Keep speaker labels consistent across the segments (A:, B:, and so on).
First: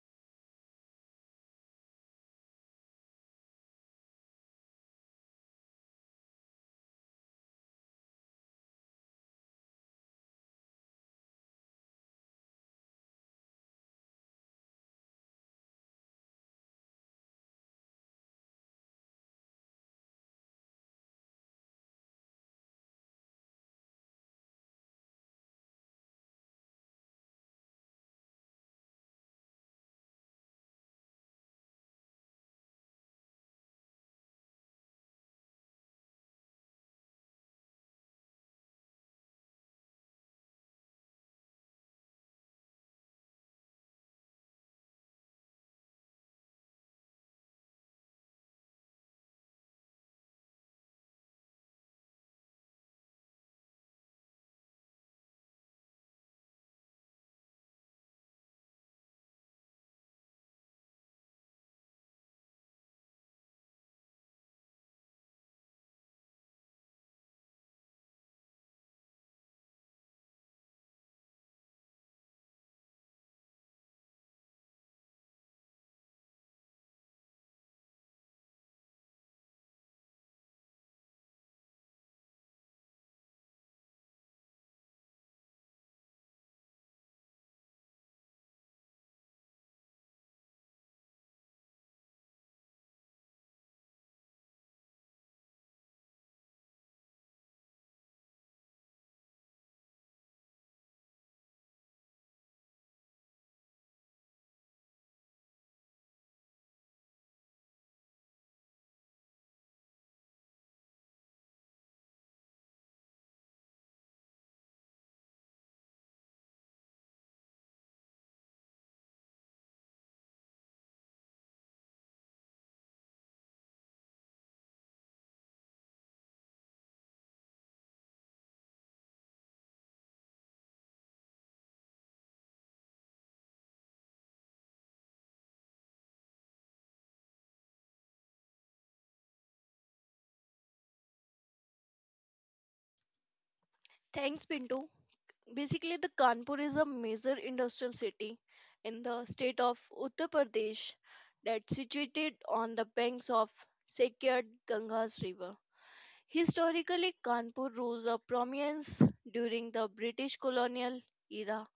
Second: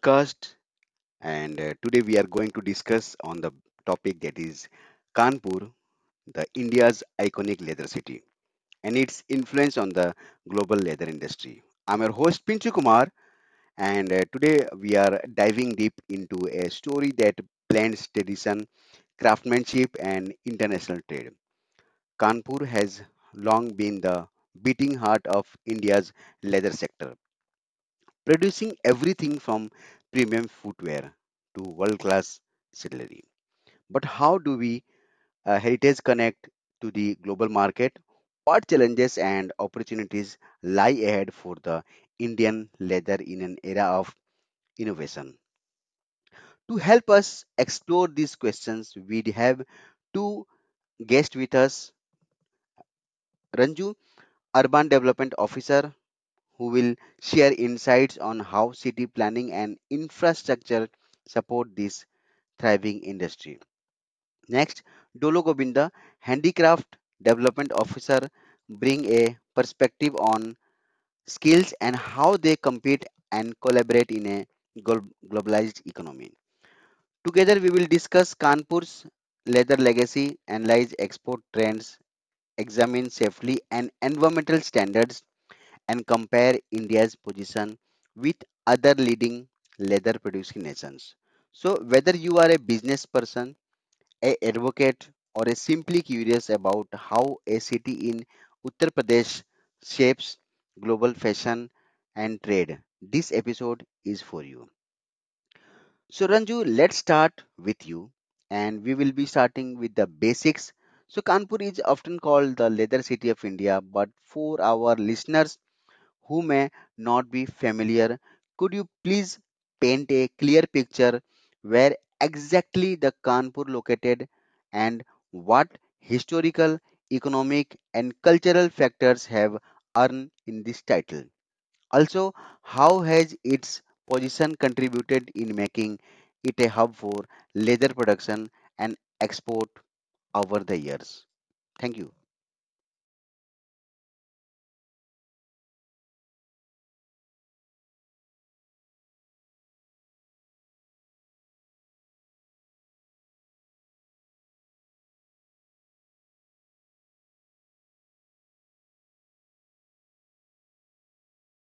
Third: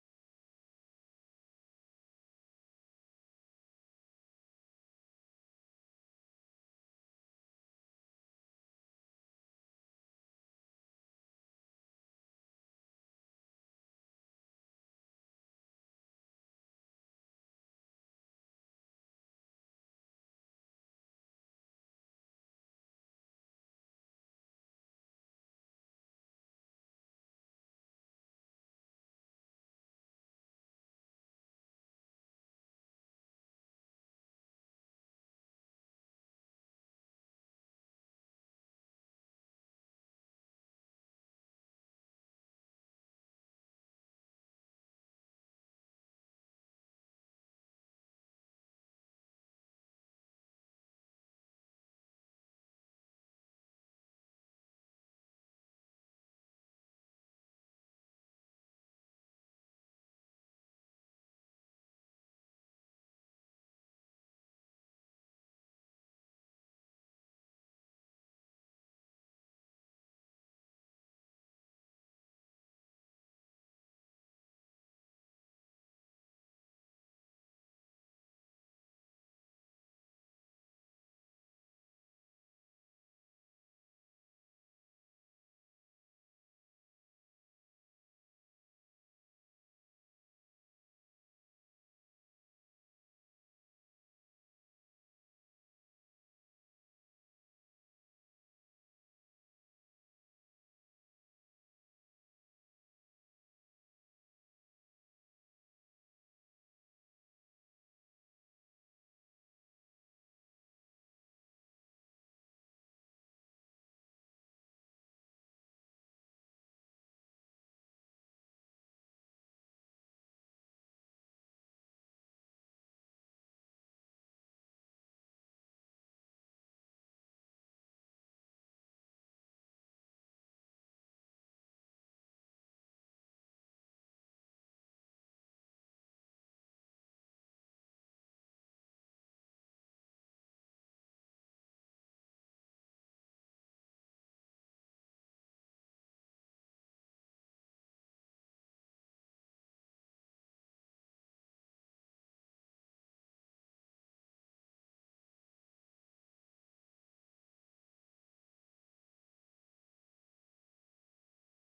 A: podcast and today we are going to discuss on the topic that is Kanpur, the India's iconic leather city and its influence on the global leather industry. I'm your host Pinchu Kumar and today we are diving deep into a story that blends tradition, craftsmanship and international trade. Kanpur has long been the beating heart of India's leather sector producing everything from premium footwear to world class cutlery. But how do we heritage connect to the global market? What challenges and opportunities lie ahead for the Indian leather in an era of innovation? To help us explore these questions, we have two guests with us Ranju, Urban Development Officer, who will share insights on how city planning and infrastructure support this thriving industry. Next, Dolo Gobinda, Handicraft Development Officer, bring a perspective on skills and how they compete and collaborate in a globalized economy. Together, we will discuss Kanpur's leather legacy, analyze export trends, examine safely and environmental standards, and compare India's position with other leading leather producing nations. So, whether you are a business person, a advocate or a simply curious about how a city in Uttar Pradesh shapes global fashion and trade, this episode is for you. So Ranju, let's start with you and we will be starting with the basics. So Kanpur is often called the leather city of India, but for our listeners who may not be familiar, could you please paint a clear picture where exactly the Kanpur located and what historical, economic and cultural factors have earned in this title? Also, how has its position contributed in making it a hub for leather production and export over the years? Thank you.
B: Thanks, Pinto. Basically, the Kanpur is a major industrial city in the state of Uttar Pradesh that's situated on the banks of sacred Ganga's river. Historically, Kanpur rose to prominence during the British colonial era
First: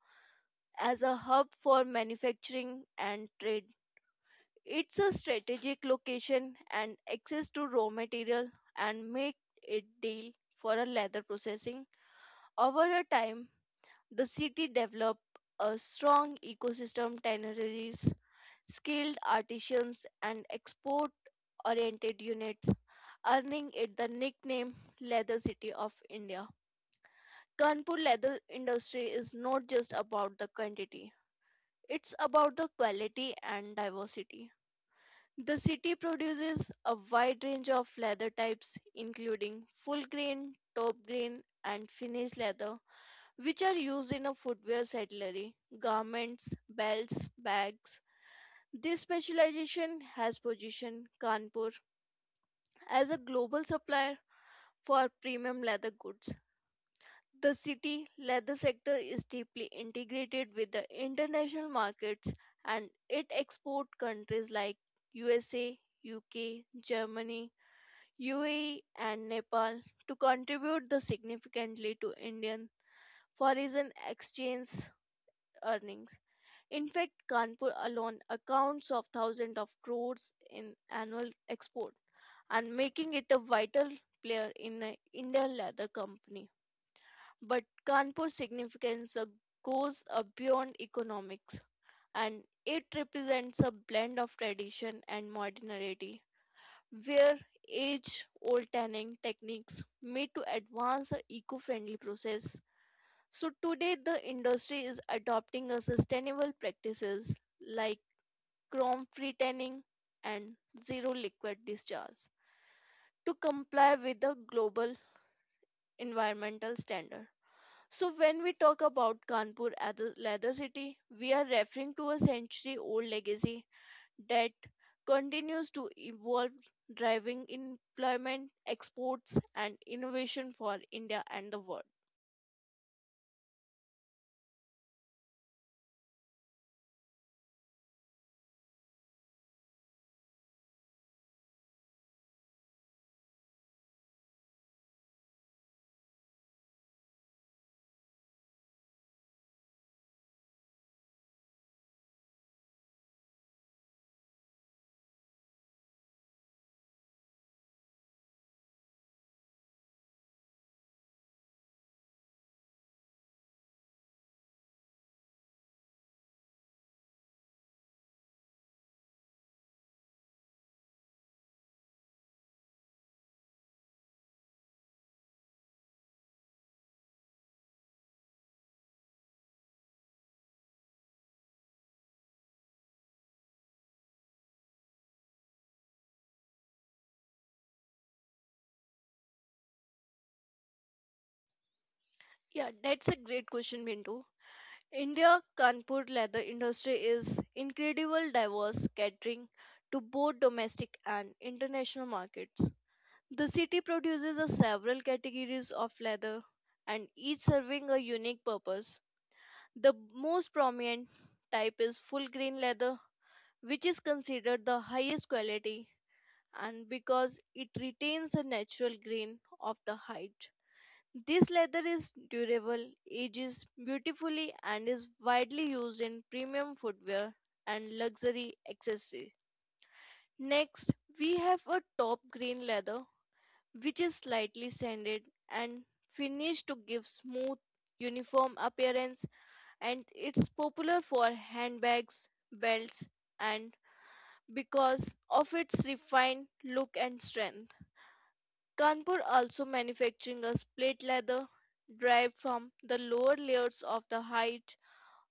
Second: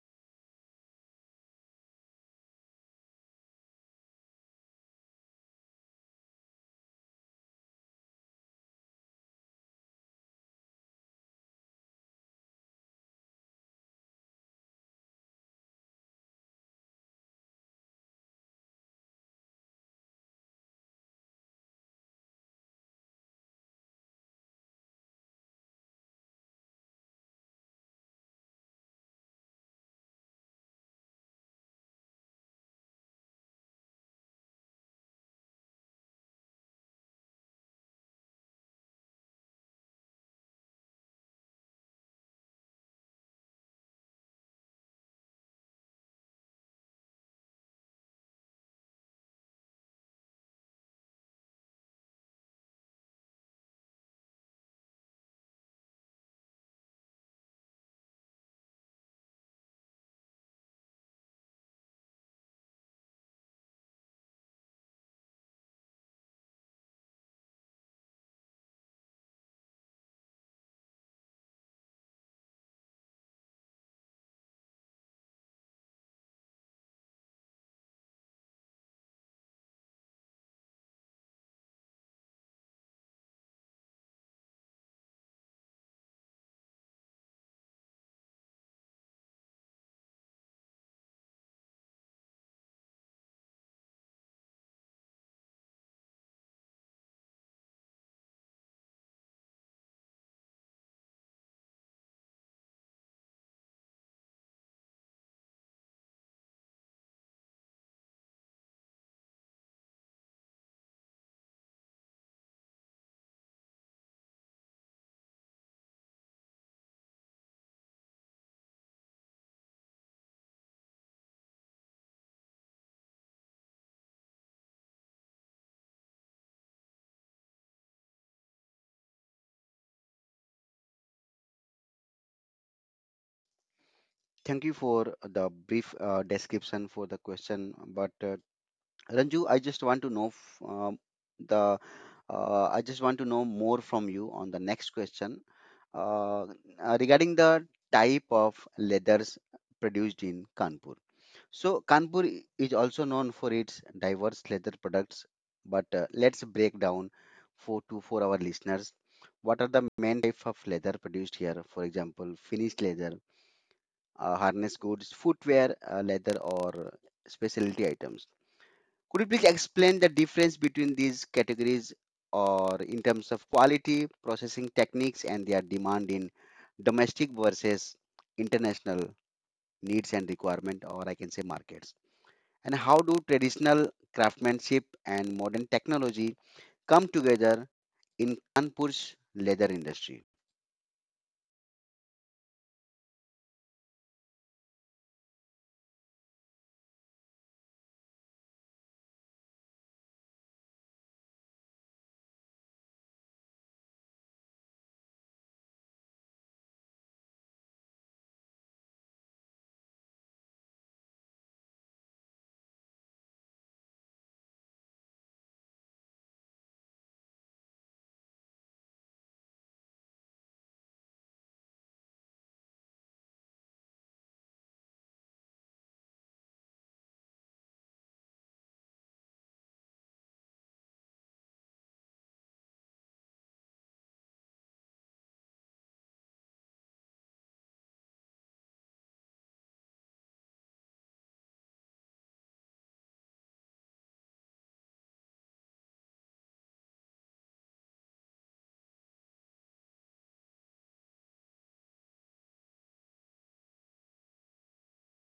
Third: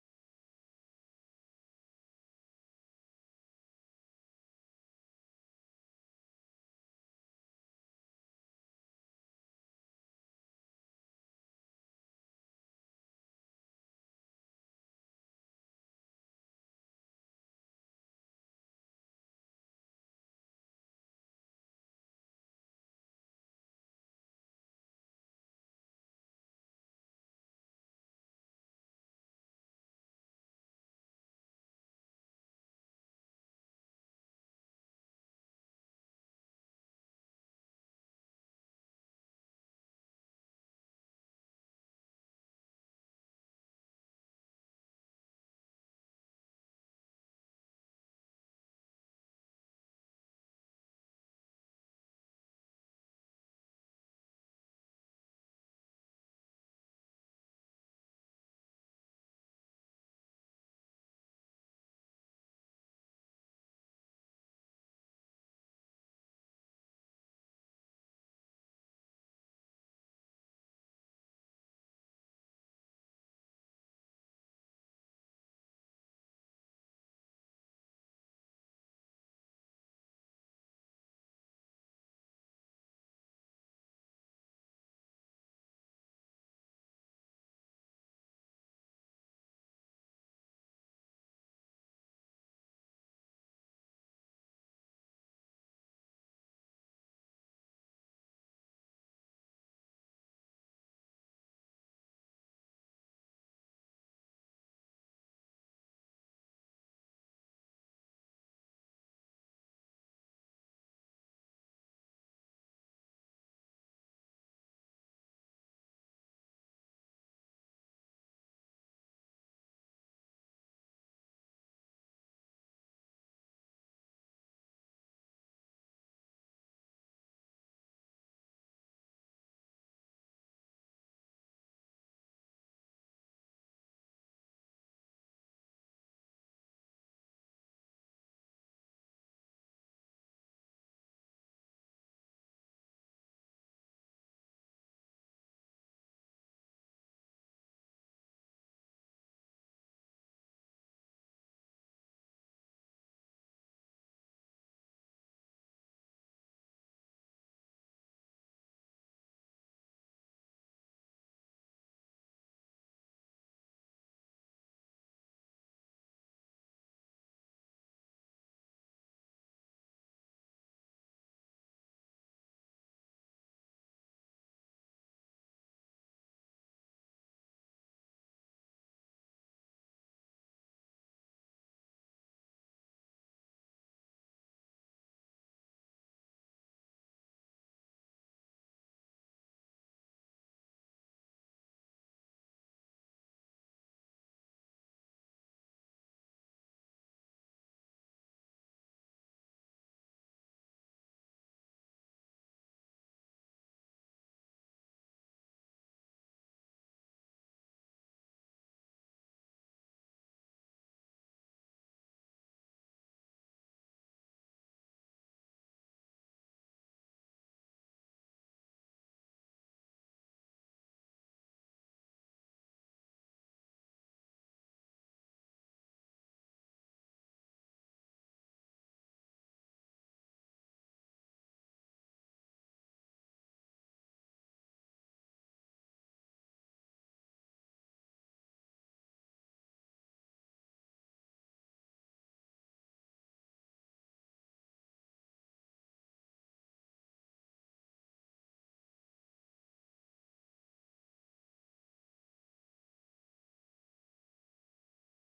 B: as a hub for manufacturing and trade. It's a strategic location and access to raw material and make it deal for a leather processing over a time. The city developed a strong ecosystem, tanneries, skilled artisans, and export oriented units, earning it the nickname Leather City of India. Kanpur leather industry is not just about the quantity, it's about the quality and diversity. The city produces a wide range of leather types, including full grain, top grain, and finished leather, which are used in a footwear saddlery, garments, belts, bags. This specialization has positioned Kanpur as a global supplier for premium leather goods. The city leather sector is deeply integrated with the international markets and it exports countries like USA, UK, Germany, UAE and Nepal to contribute the significantly to Indian foreign exchange earnings. In fact, Kanpur alone accounts of thousands of crores in annual export and making it a vital player in the Indian leather company. But Kanpur's significance goes beyond economics and it represents a blend of tradition and modernity where age-old tanning techniques meet to advance the eco-friendly process. So today the industry is adopting a sustainable practices like chrome free tanning, and zero liquid discharge to comply with the global environmental standard. So, when we talk about Kanpur as a leather city, we are referring to a century old legacy that continues to evolve, driving employment, exports, and innovation for India and the world.
A: Thank you for the brief description for the question, but Ranju, I just want to know f- the I just want to know more from you on the next question uh, regarding the type of leathers produced in Kanpur. So Kanpur is also known for its diverse leather products, but let's break down for our listeners what are the main type of leather produced here? For example, finished leather, harness goods, footwear, leather, or specialty items. Could you please explain the difference between these categories or in terms of quality, processing techniques, and their demand in domestic versus international needs and requirement, or I can say markets? And how do traditional craftsmanship and modern technology come together in Kanpur's leather industry?
B: Yeah, that's a great question, Bindu. India Kanpur leather industry is incredible diverse catering to both domestic and international markets. The city produces a several categories of leather and each serving a unique purpose. The most prominent type is full grain leather which is considered the highest quality and because it retains the natural grain of the hide. This leather is durable, ages beautifully, and is widely used in premium footwear and luxury accessories. Next, we have a top green leather, which is slightly sanded and finished to give smooth, uniform appearance, and it's popular for handbags, belts, and because of its refined look and strength. Kanpur also manufactures split leather derived from the lower layers of the hide,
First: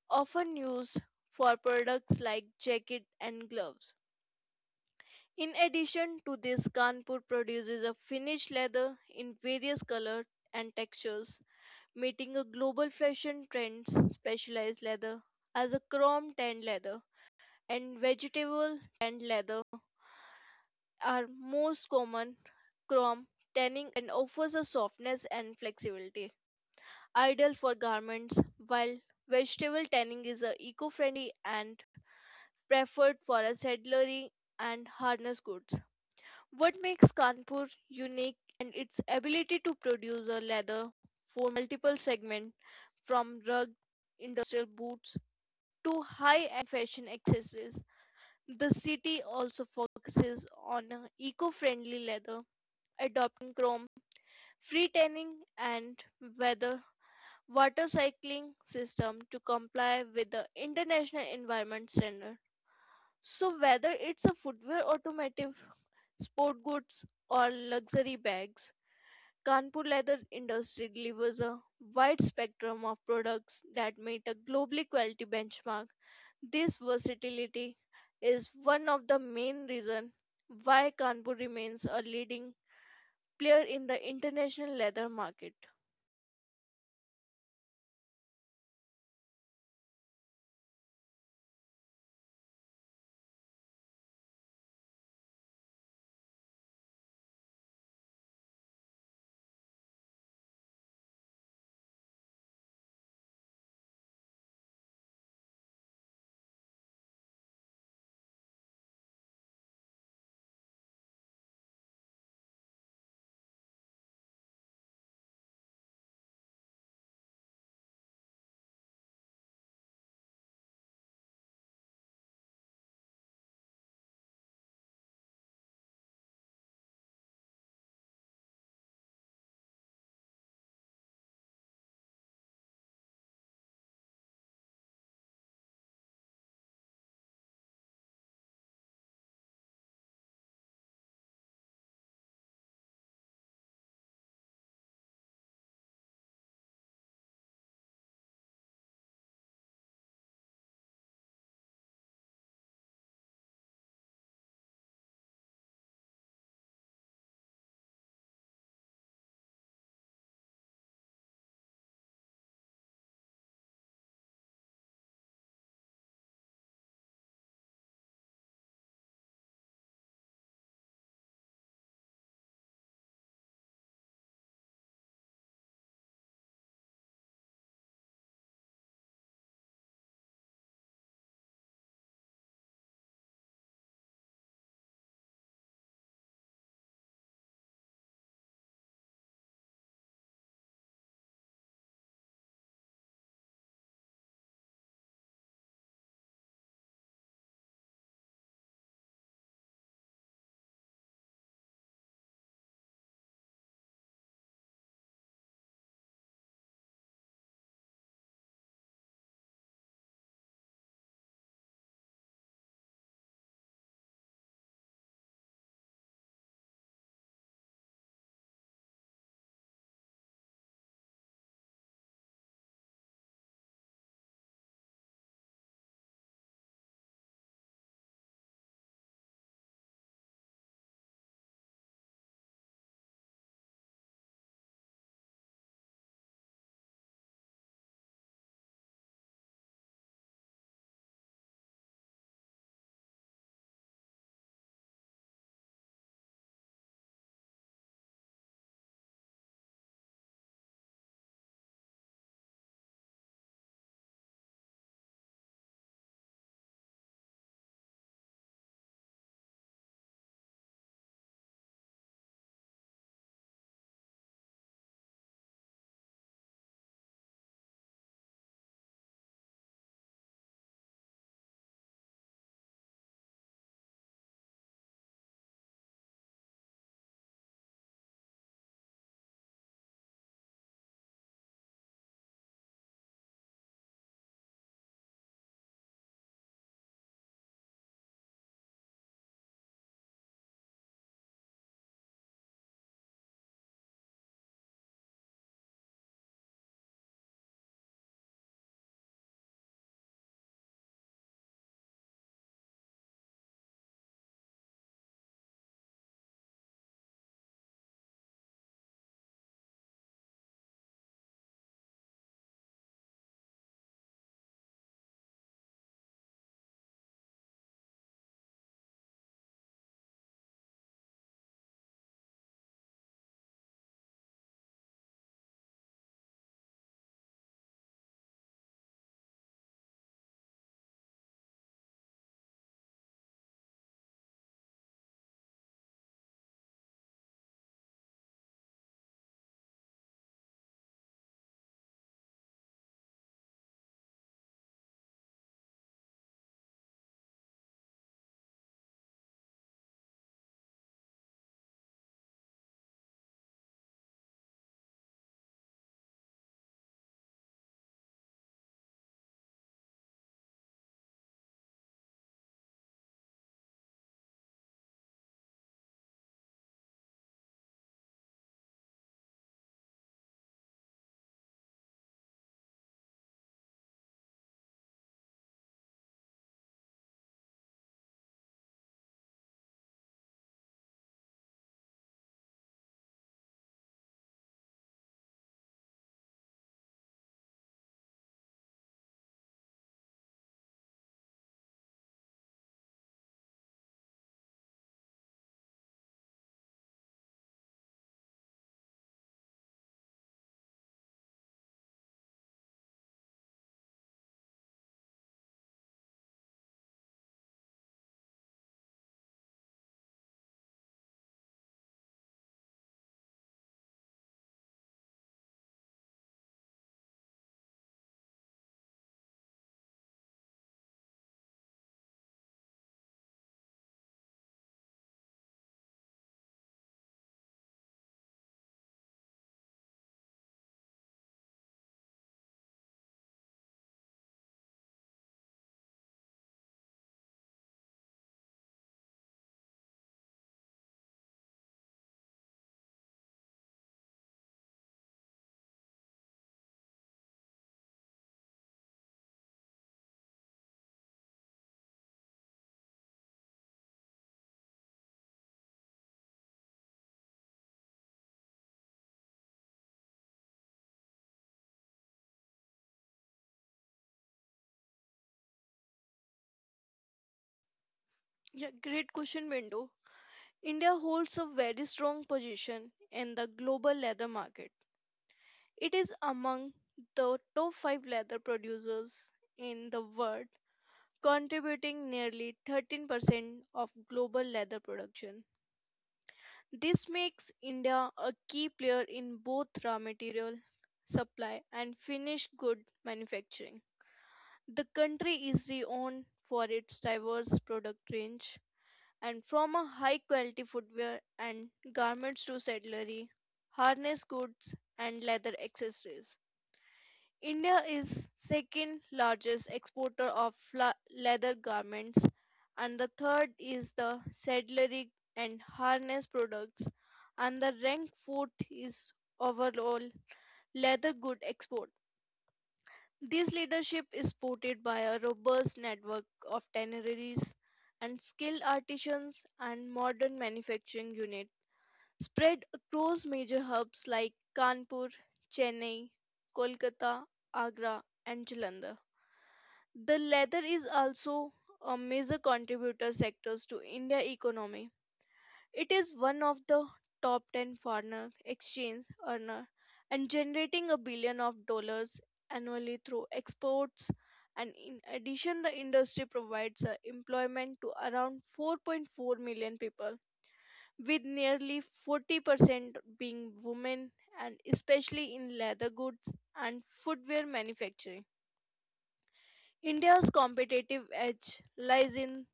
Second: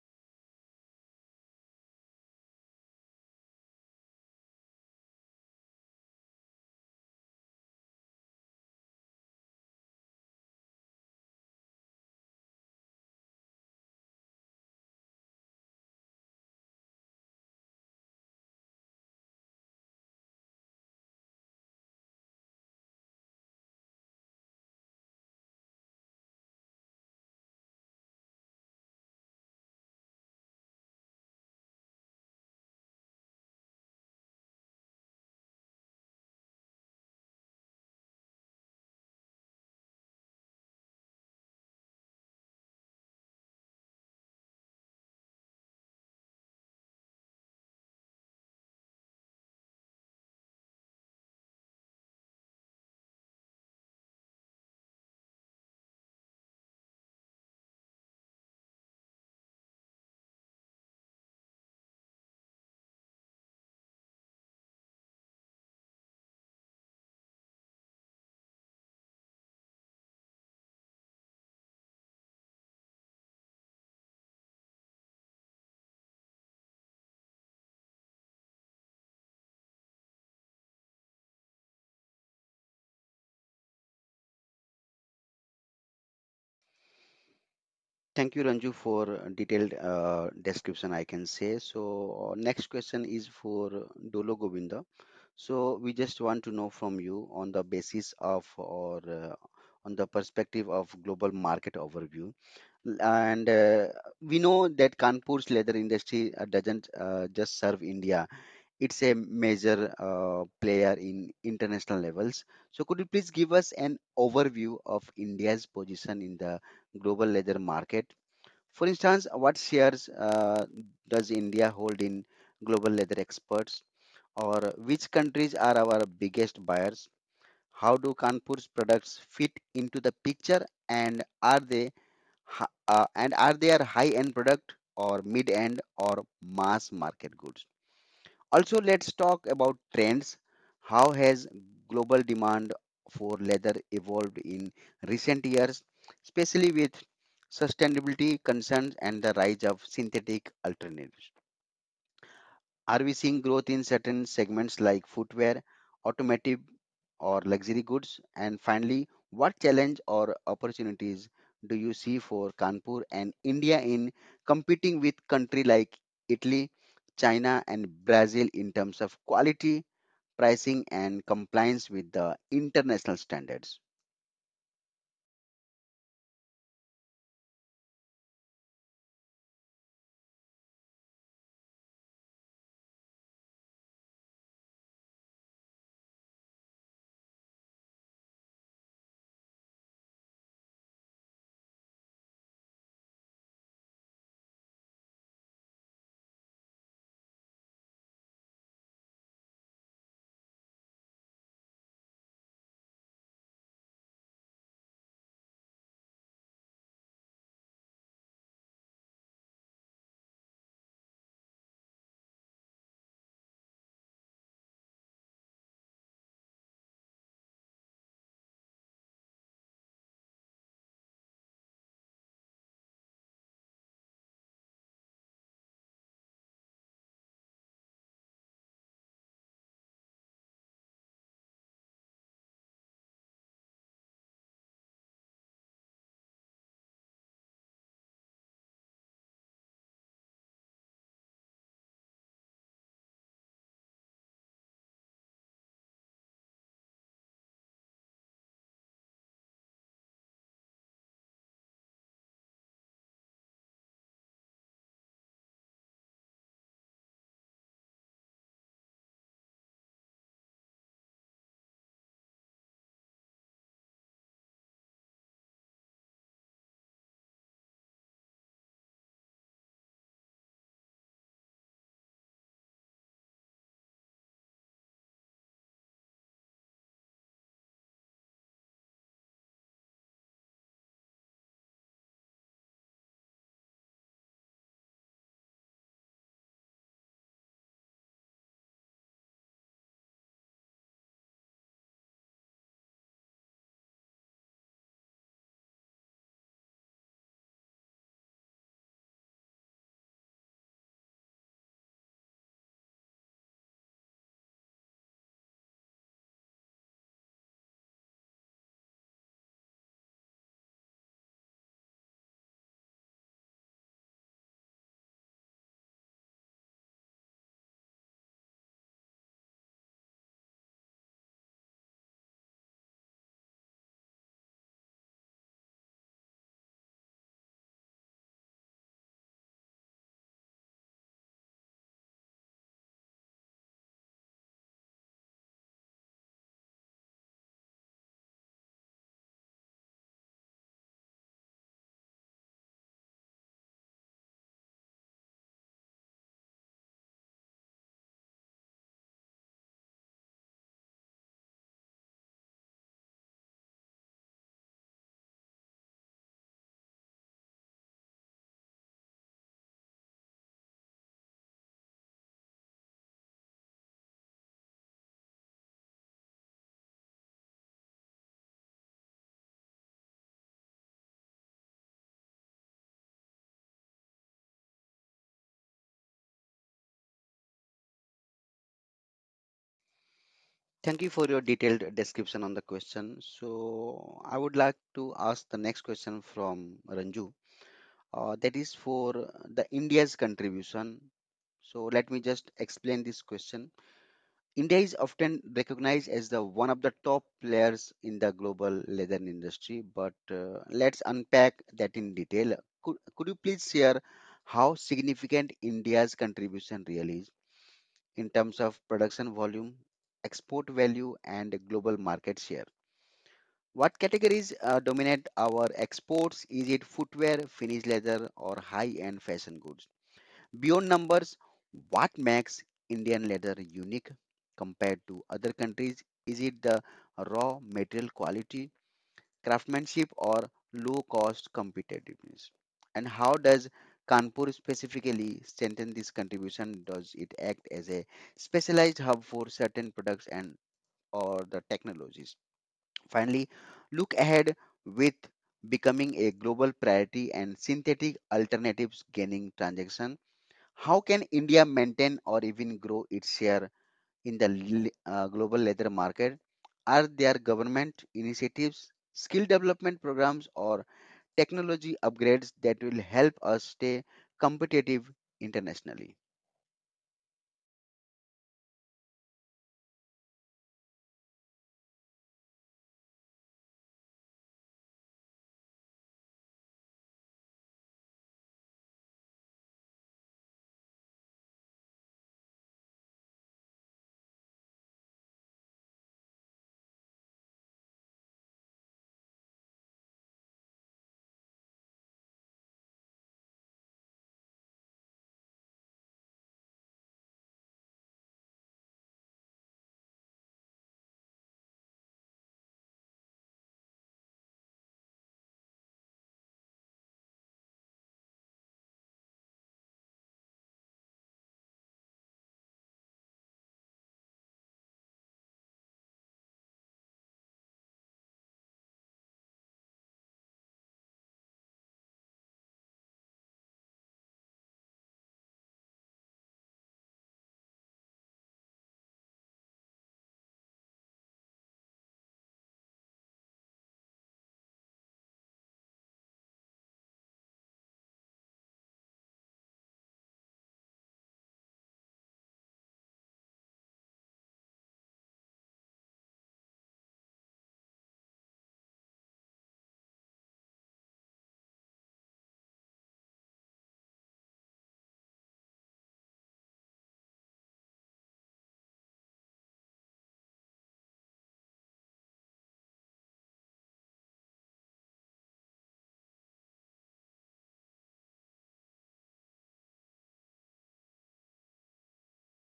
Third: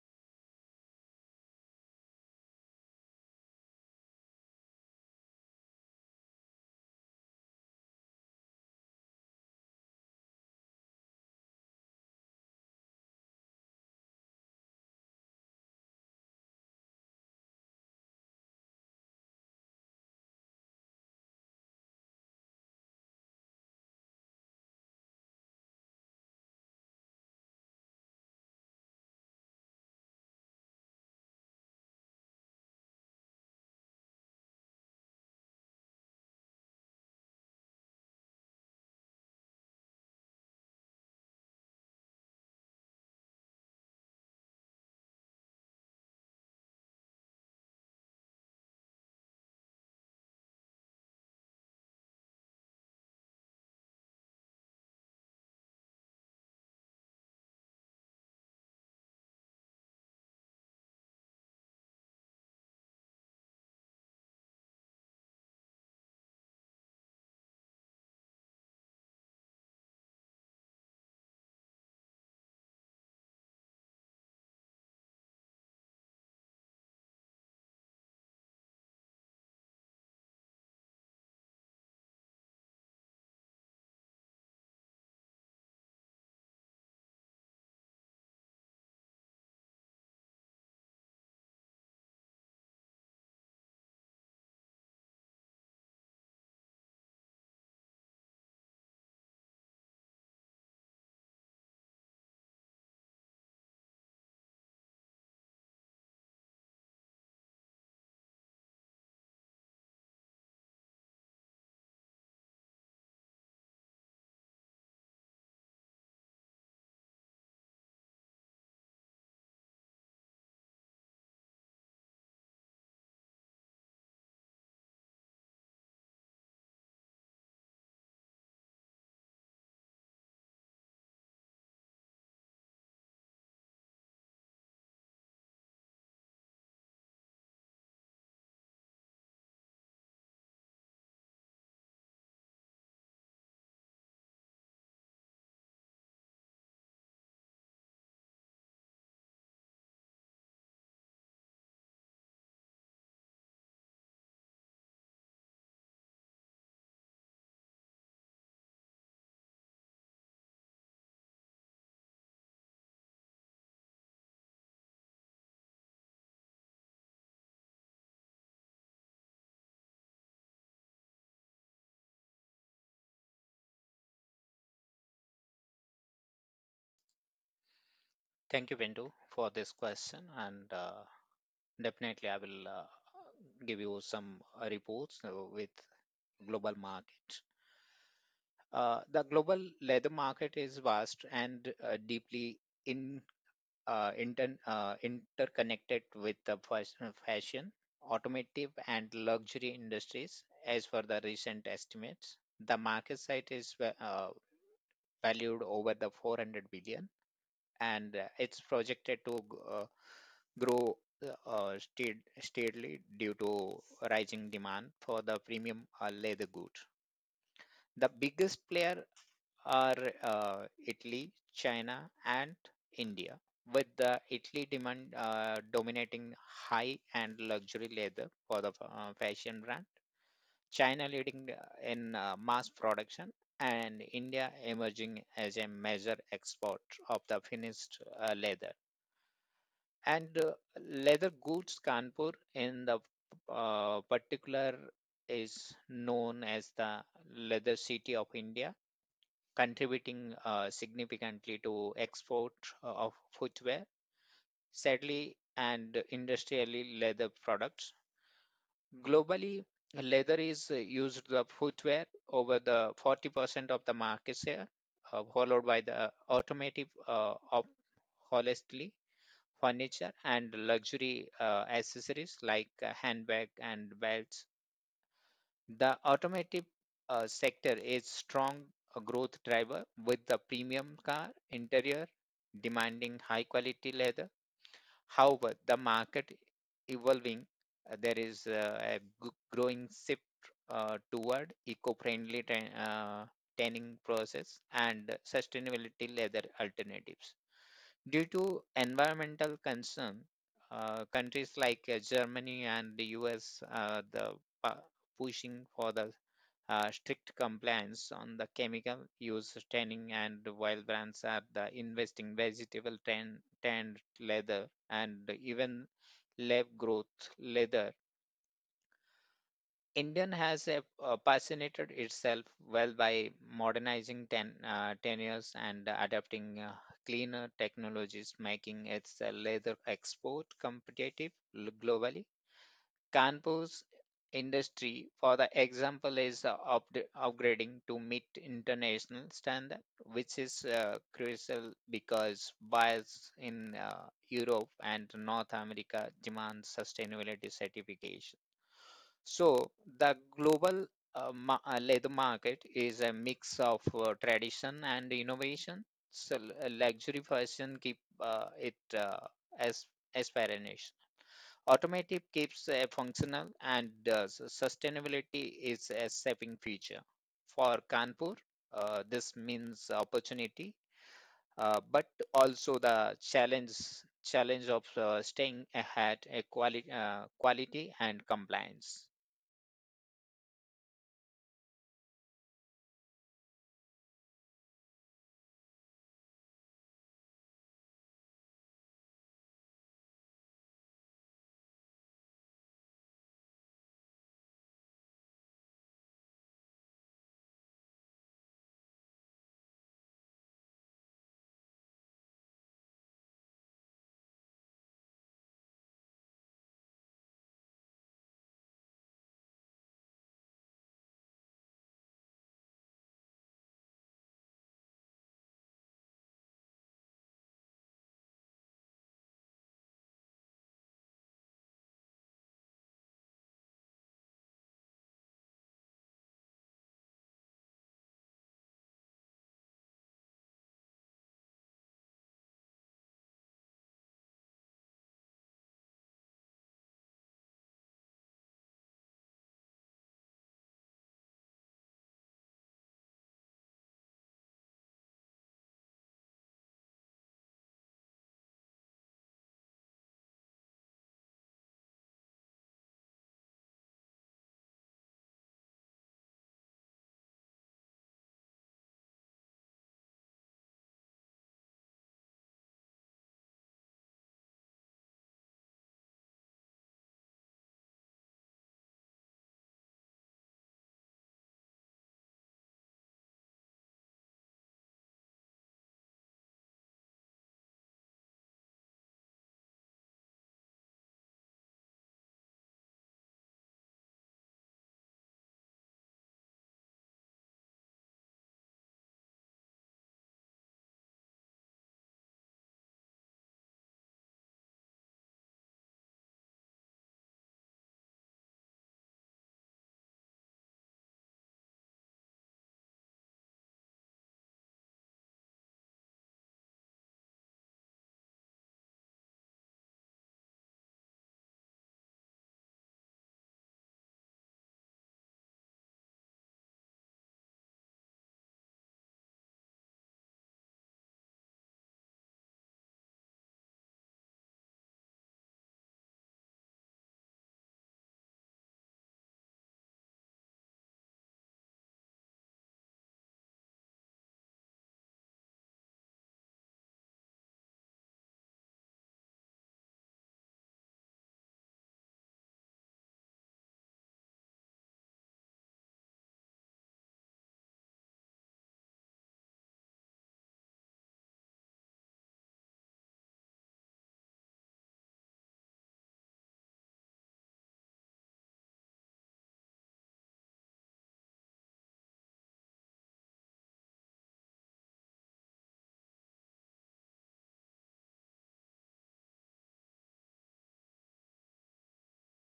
B: often used for products like jacket and gloves. In addition to this, Kanpur produces a finished leather in various colors and textures, meeting a global fashion trends. Specialized leather, as a chrome tanned leather and vegetable tanned leather, are most common. Chrome tanning and offers a softness and flexibility, ideal for garments, while vegetable tanning is eco-friendly and preferred for a saddlery and harness goods. What makes Kanpur unique and its ability to produce a leather for multiple segments from rugged industrial boots to high-end fashion accessories. The city also focuses on eco-friendly leather, adopting chrome, free tanning and weather water cycling system to comply with the international environment standard. So whether it's a footwear automotive, sport goods or luxury bags, Kanpur leather industry delivers a wide spectrum of products that meet a globally quality benchmark. This versatility is one of the main reasons why Kanpur remains a leading player in the international leather market.
A: Thank you, Ranju, for detailed description, I can say. So, next question is for Dolo Govinda. So, we just want to know from you on the basis of or on the perspective of global market overview. And we know that Kanpur's leather industry doesn't just serve India, it's a major player in international levels. So, could you please give us an overview of India's position in the global leather market? For instance, what shares does India hold in global leather exports, or which countries are our biggest buyers? How do Kanpur's products fit into the picture, and are they and are they a high-end product or mid-end or mass market goods? Also, let's talk about trends. How has global demand for leather evolved in recent years, especially with sustainability concerns and the rise of synthetic alternatives? Are we seeing growth in certain segments like footwear, automotive, or luxury goods? And finally, what challenge or opportunities do you see for Kanpur and India in competing with country like Italy, China, and Brazil in terms of quality, pricing, and compliance with the international standards?
C: Thank you, Bindu, for this question. And Definitely, I will give you some reports with global market. The global leather market is vast and deeply in interconnected with the fashion, automotive, and luxury industries. As per the recent estimates, the market size is valued over the 400 billion, and it's projected to grow steadily due to rising demand for the premium leather goods. The biggest player are uh, Italy, China, and India, with the Italy demand dominating high and luxury leather for the fashion brand, China leading in mass production, and India emerging as a major export of the finished leather. And leather goods Kanpur in the particular is known as the leather city of India, contributing significantly to export of footwear, sadly, and industrially leather products. Globally, leather is used the footwear over the 40% of the market share, followed by the automotive of honestly, furniture and luxury accessories like handbag and belts. The automotive sector is strong growth driver with the premium car interior demanding high quality leather. However, the market evolving, there is a growing shift toward eco-friendly tanning process and sustainability leather alternatives. Due to environmental concern, countries like Germany and the US are the pu- pushing for the strict compliance on the chemical use tanning, and while brands are the investing vegetable tan tanned leather and even lab growth leather. Indian has a, fascinated itself well by modernizing tenures and adapting cleaner technologies, making its leather export competitive globally. Kanpur's industry, for the example, is upgrading to meet international standard, which is crucial because buyers in Europe and North America demand sustainability certification. So the global leather market is a mix of tradition and innovation. So luxury fashion keep it as aspiration. Automotive keeps functional, and sustainability is a saving feature. For Kanpur, this means opportunity, but also the challenge of staying ahead a quality and compliance.
A: Thank you for your detailed description on the question. So, I would like to ask the next question from Ranju. That is for the India's contribution. So let me just explain this question. India is often recognized as the one of the top players in the global leather industry, but let's unpack that in detail. Could you please share how significant India's contribution really is in terms of production volume, export value and global market share. What categories dominate our exports? Is it footwear, finished leather, or high end fashion goods? Beyond numbers, what makes Indian leather unique compared to other countries? Is it the raw material quality, craftsmanship, or low cost competitiveness? And how does Kanpur specifically strengthen this contribution? Does it act as a specialized hub for certain products and or the technologies? Finally, look ahead with becoming a global priority and synthetic alternatives gaining transaction, how can India maintain or even grow its share in the global leather market? Are there government initiatives, skill development programs, or technology upgrades that will help us stay competitive internationally?
B: Yeah, great question, Bindu. India holds a very strong position in the global leather market. It is among the top 5 leather producers in the world, contributing nearly 13% of global leather production. This makes India a key player in both raw material supply and finished good manufacturing. The country is renowned for its diverse product range, and from a high quality footwear and garments to saddlery, harness goods, and leather accessories. India is second largest exporter of leather garments and the third is the saddlery and harness products and the rank fourth is overall leather good export. This leadership is supported by a robust network of tanneries and skilled artisans and modern manufacturing units spread across major hubs like Kanpur, Chennai, Kolkata, Agra, and Jalandhar. The leather is also a major contributor sectors to India economy. It is one of the top 10 foreign exchange earner and generating a billion of dollars annually through exports, and in addition the industry provides employment to around 4.4 million people, with nearly 40% being women and especially in leather goods and footwear manufacturing. India's competitive edge lies in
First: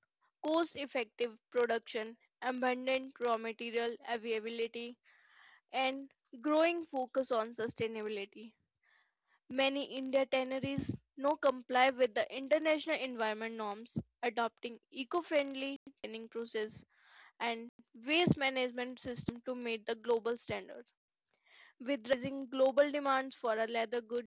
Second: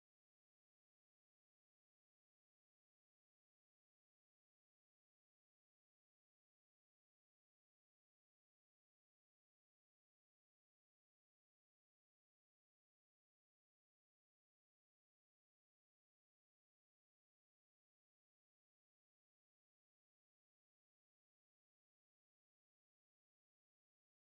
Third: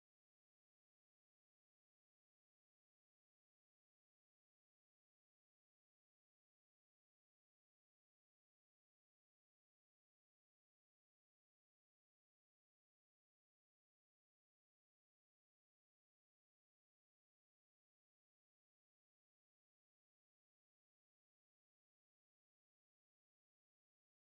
B: cost effective production, abundant raw material availability, and growing focus on sustainability. Many India tanneries now comply with the international environment norms, adopting eco-friendly tanning process and waste management system to meet the global standards. With rising global demands for a leather good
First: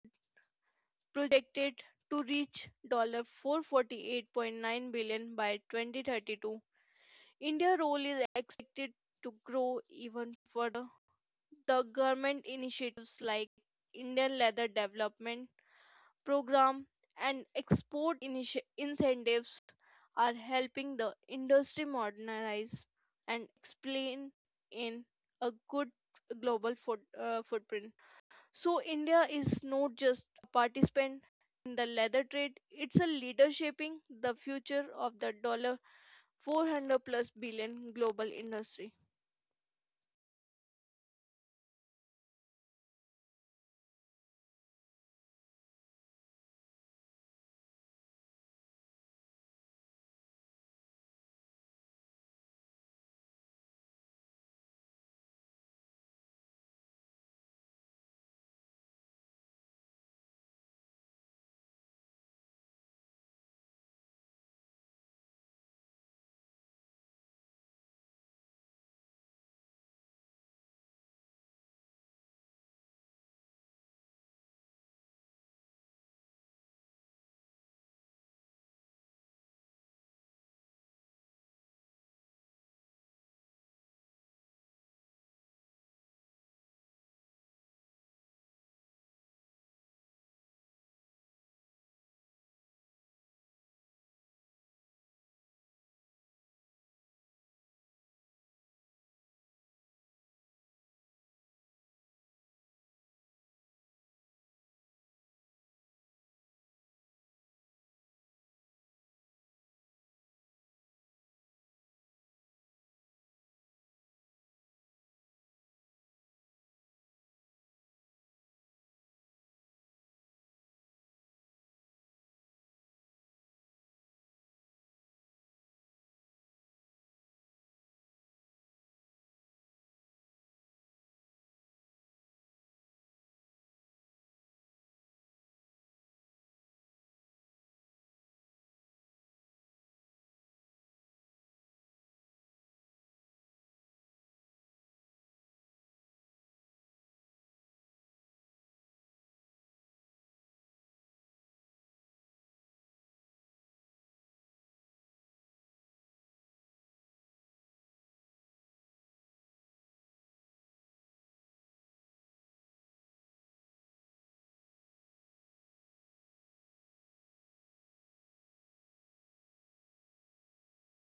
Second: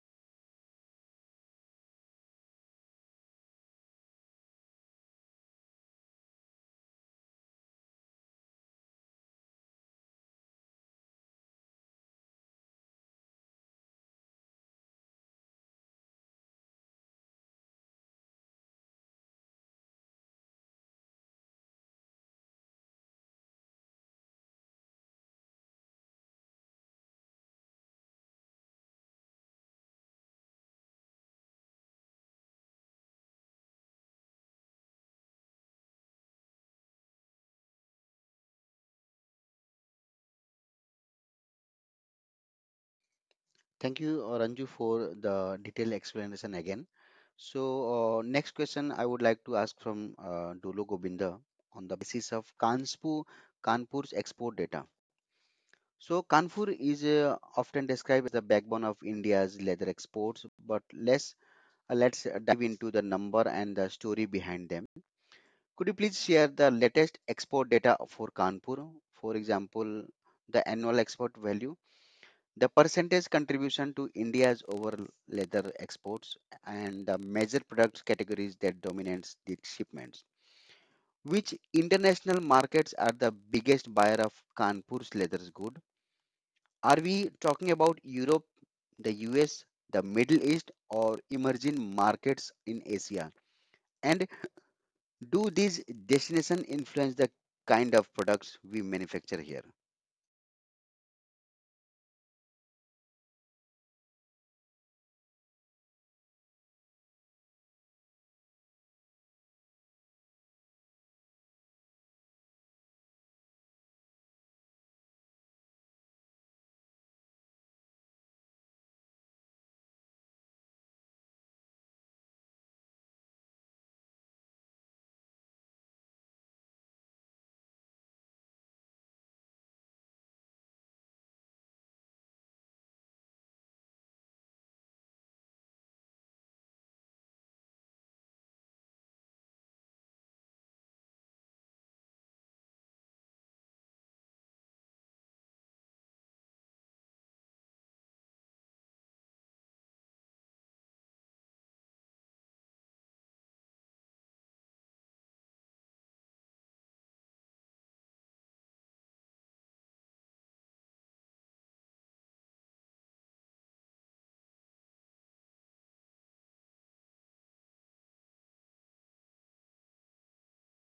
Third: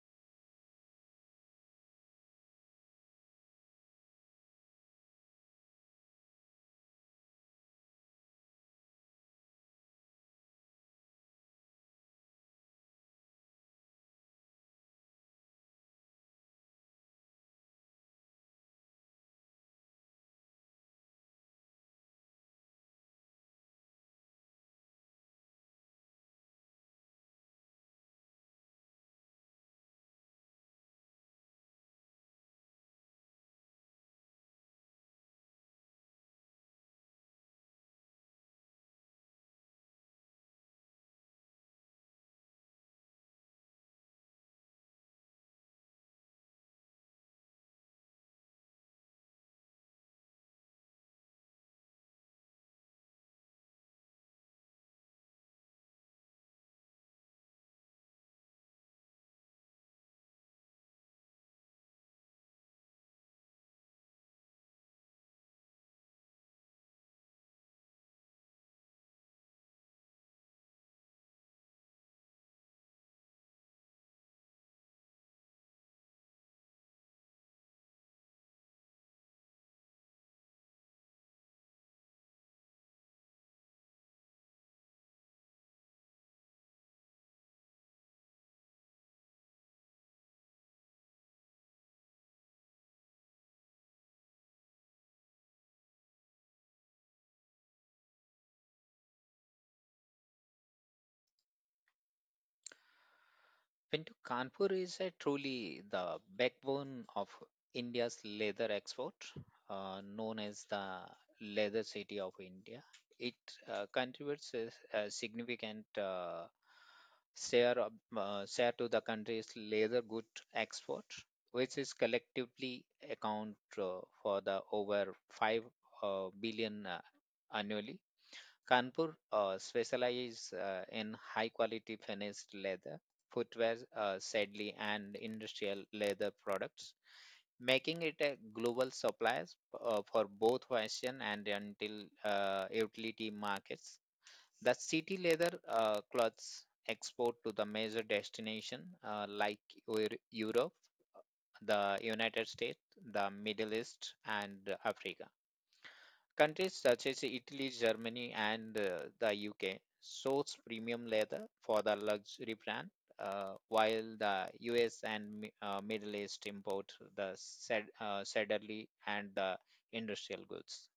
B: projected to reach $448.9 by 2032, India's role is expected to grow even further. The government initiatives like Indian Leather Development Program and export incentives are helping the industry modernize and explain in a good global footprint. So India is not just a participant in the leather trade; it's a leader shaping the future of the dollar 400 plus billion global industry.
A: Thank you, Ranju, for the detailed explanation again. So, next question I would like to ask from Dolo Gobinda on the basis of Kanpur's export data. So, Kanpur is often described as the backbone of India's leather exports, but let's dive into the number and the story behind them. Could you please share the latest export data for Kanpur? For example, the annual export value, the percentage contribution to India's overall leather exports, and the major product categories that dominates the shipments. Which international markets are the biggest buyer of Kanpur's leather goods? Are we talking about Europe, the US, the Middle East, or emerging markets in Asia? And do these destinations influence the kind of products we manufacture here?
C: When to Kanpur is a truly the backbone of India's leather export, known as the leather city of India. It contributes a significant share to the country's leather good export, which is collectively account for the over five billion annually. Kanpur specializes in high quality finished leather, footwear, saddlery, and industrial leather products, making it a global supplier for both fashion and until utility markets. The city leather clothes export to the major destination like Europe, uh, the United States, the Middle East, and Africa. Countries such as Italy, Germany, and the UK source premium leather for the luxury brand, while the US and Middle East import the sedarly and the industrial goods.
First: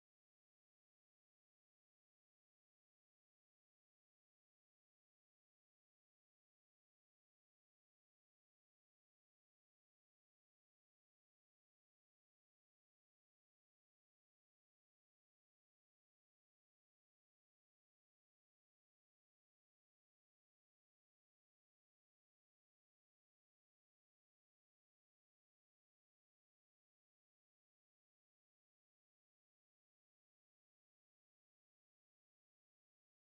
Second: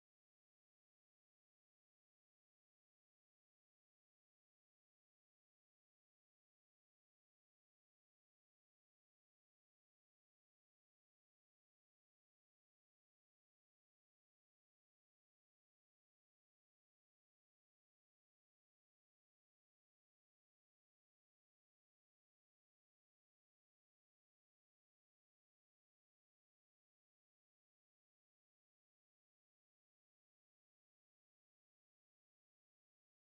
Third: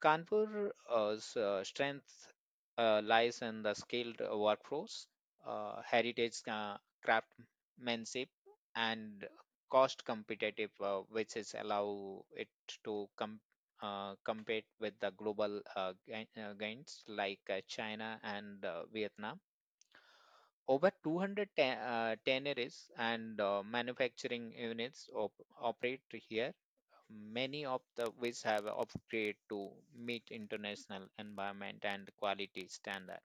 C: Kanpur's strength lies in the skilled workforce, heritage craftsmanship, and cost competitive, which is allow it to compete with the global gains like China and Vietnam. Over 200 tanneries and manufacturing units operate here. Many of the which have upgraded to meet international environment and quality standard.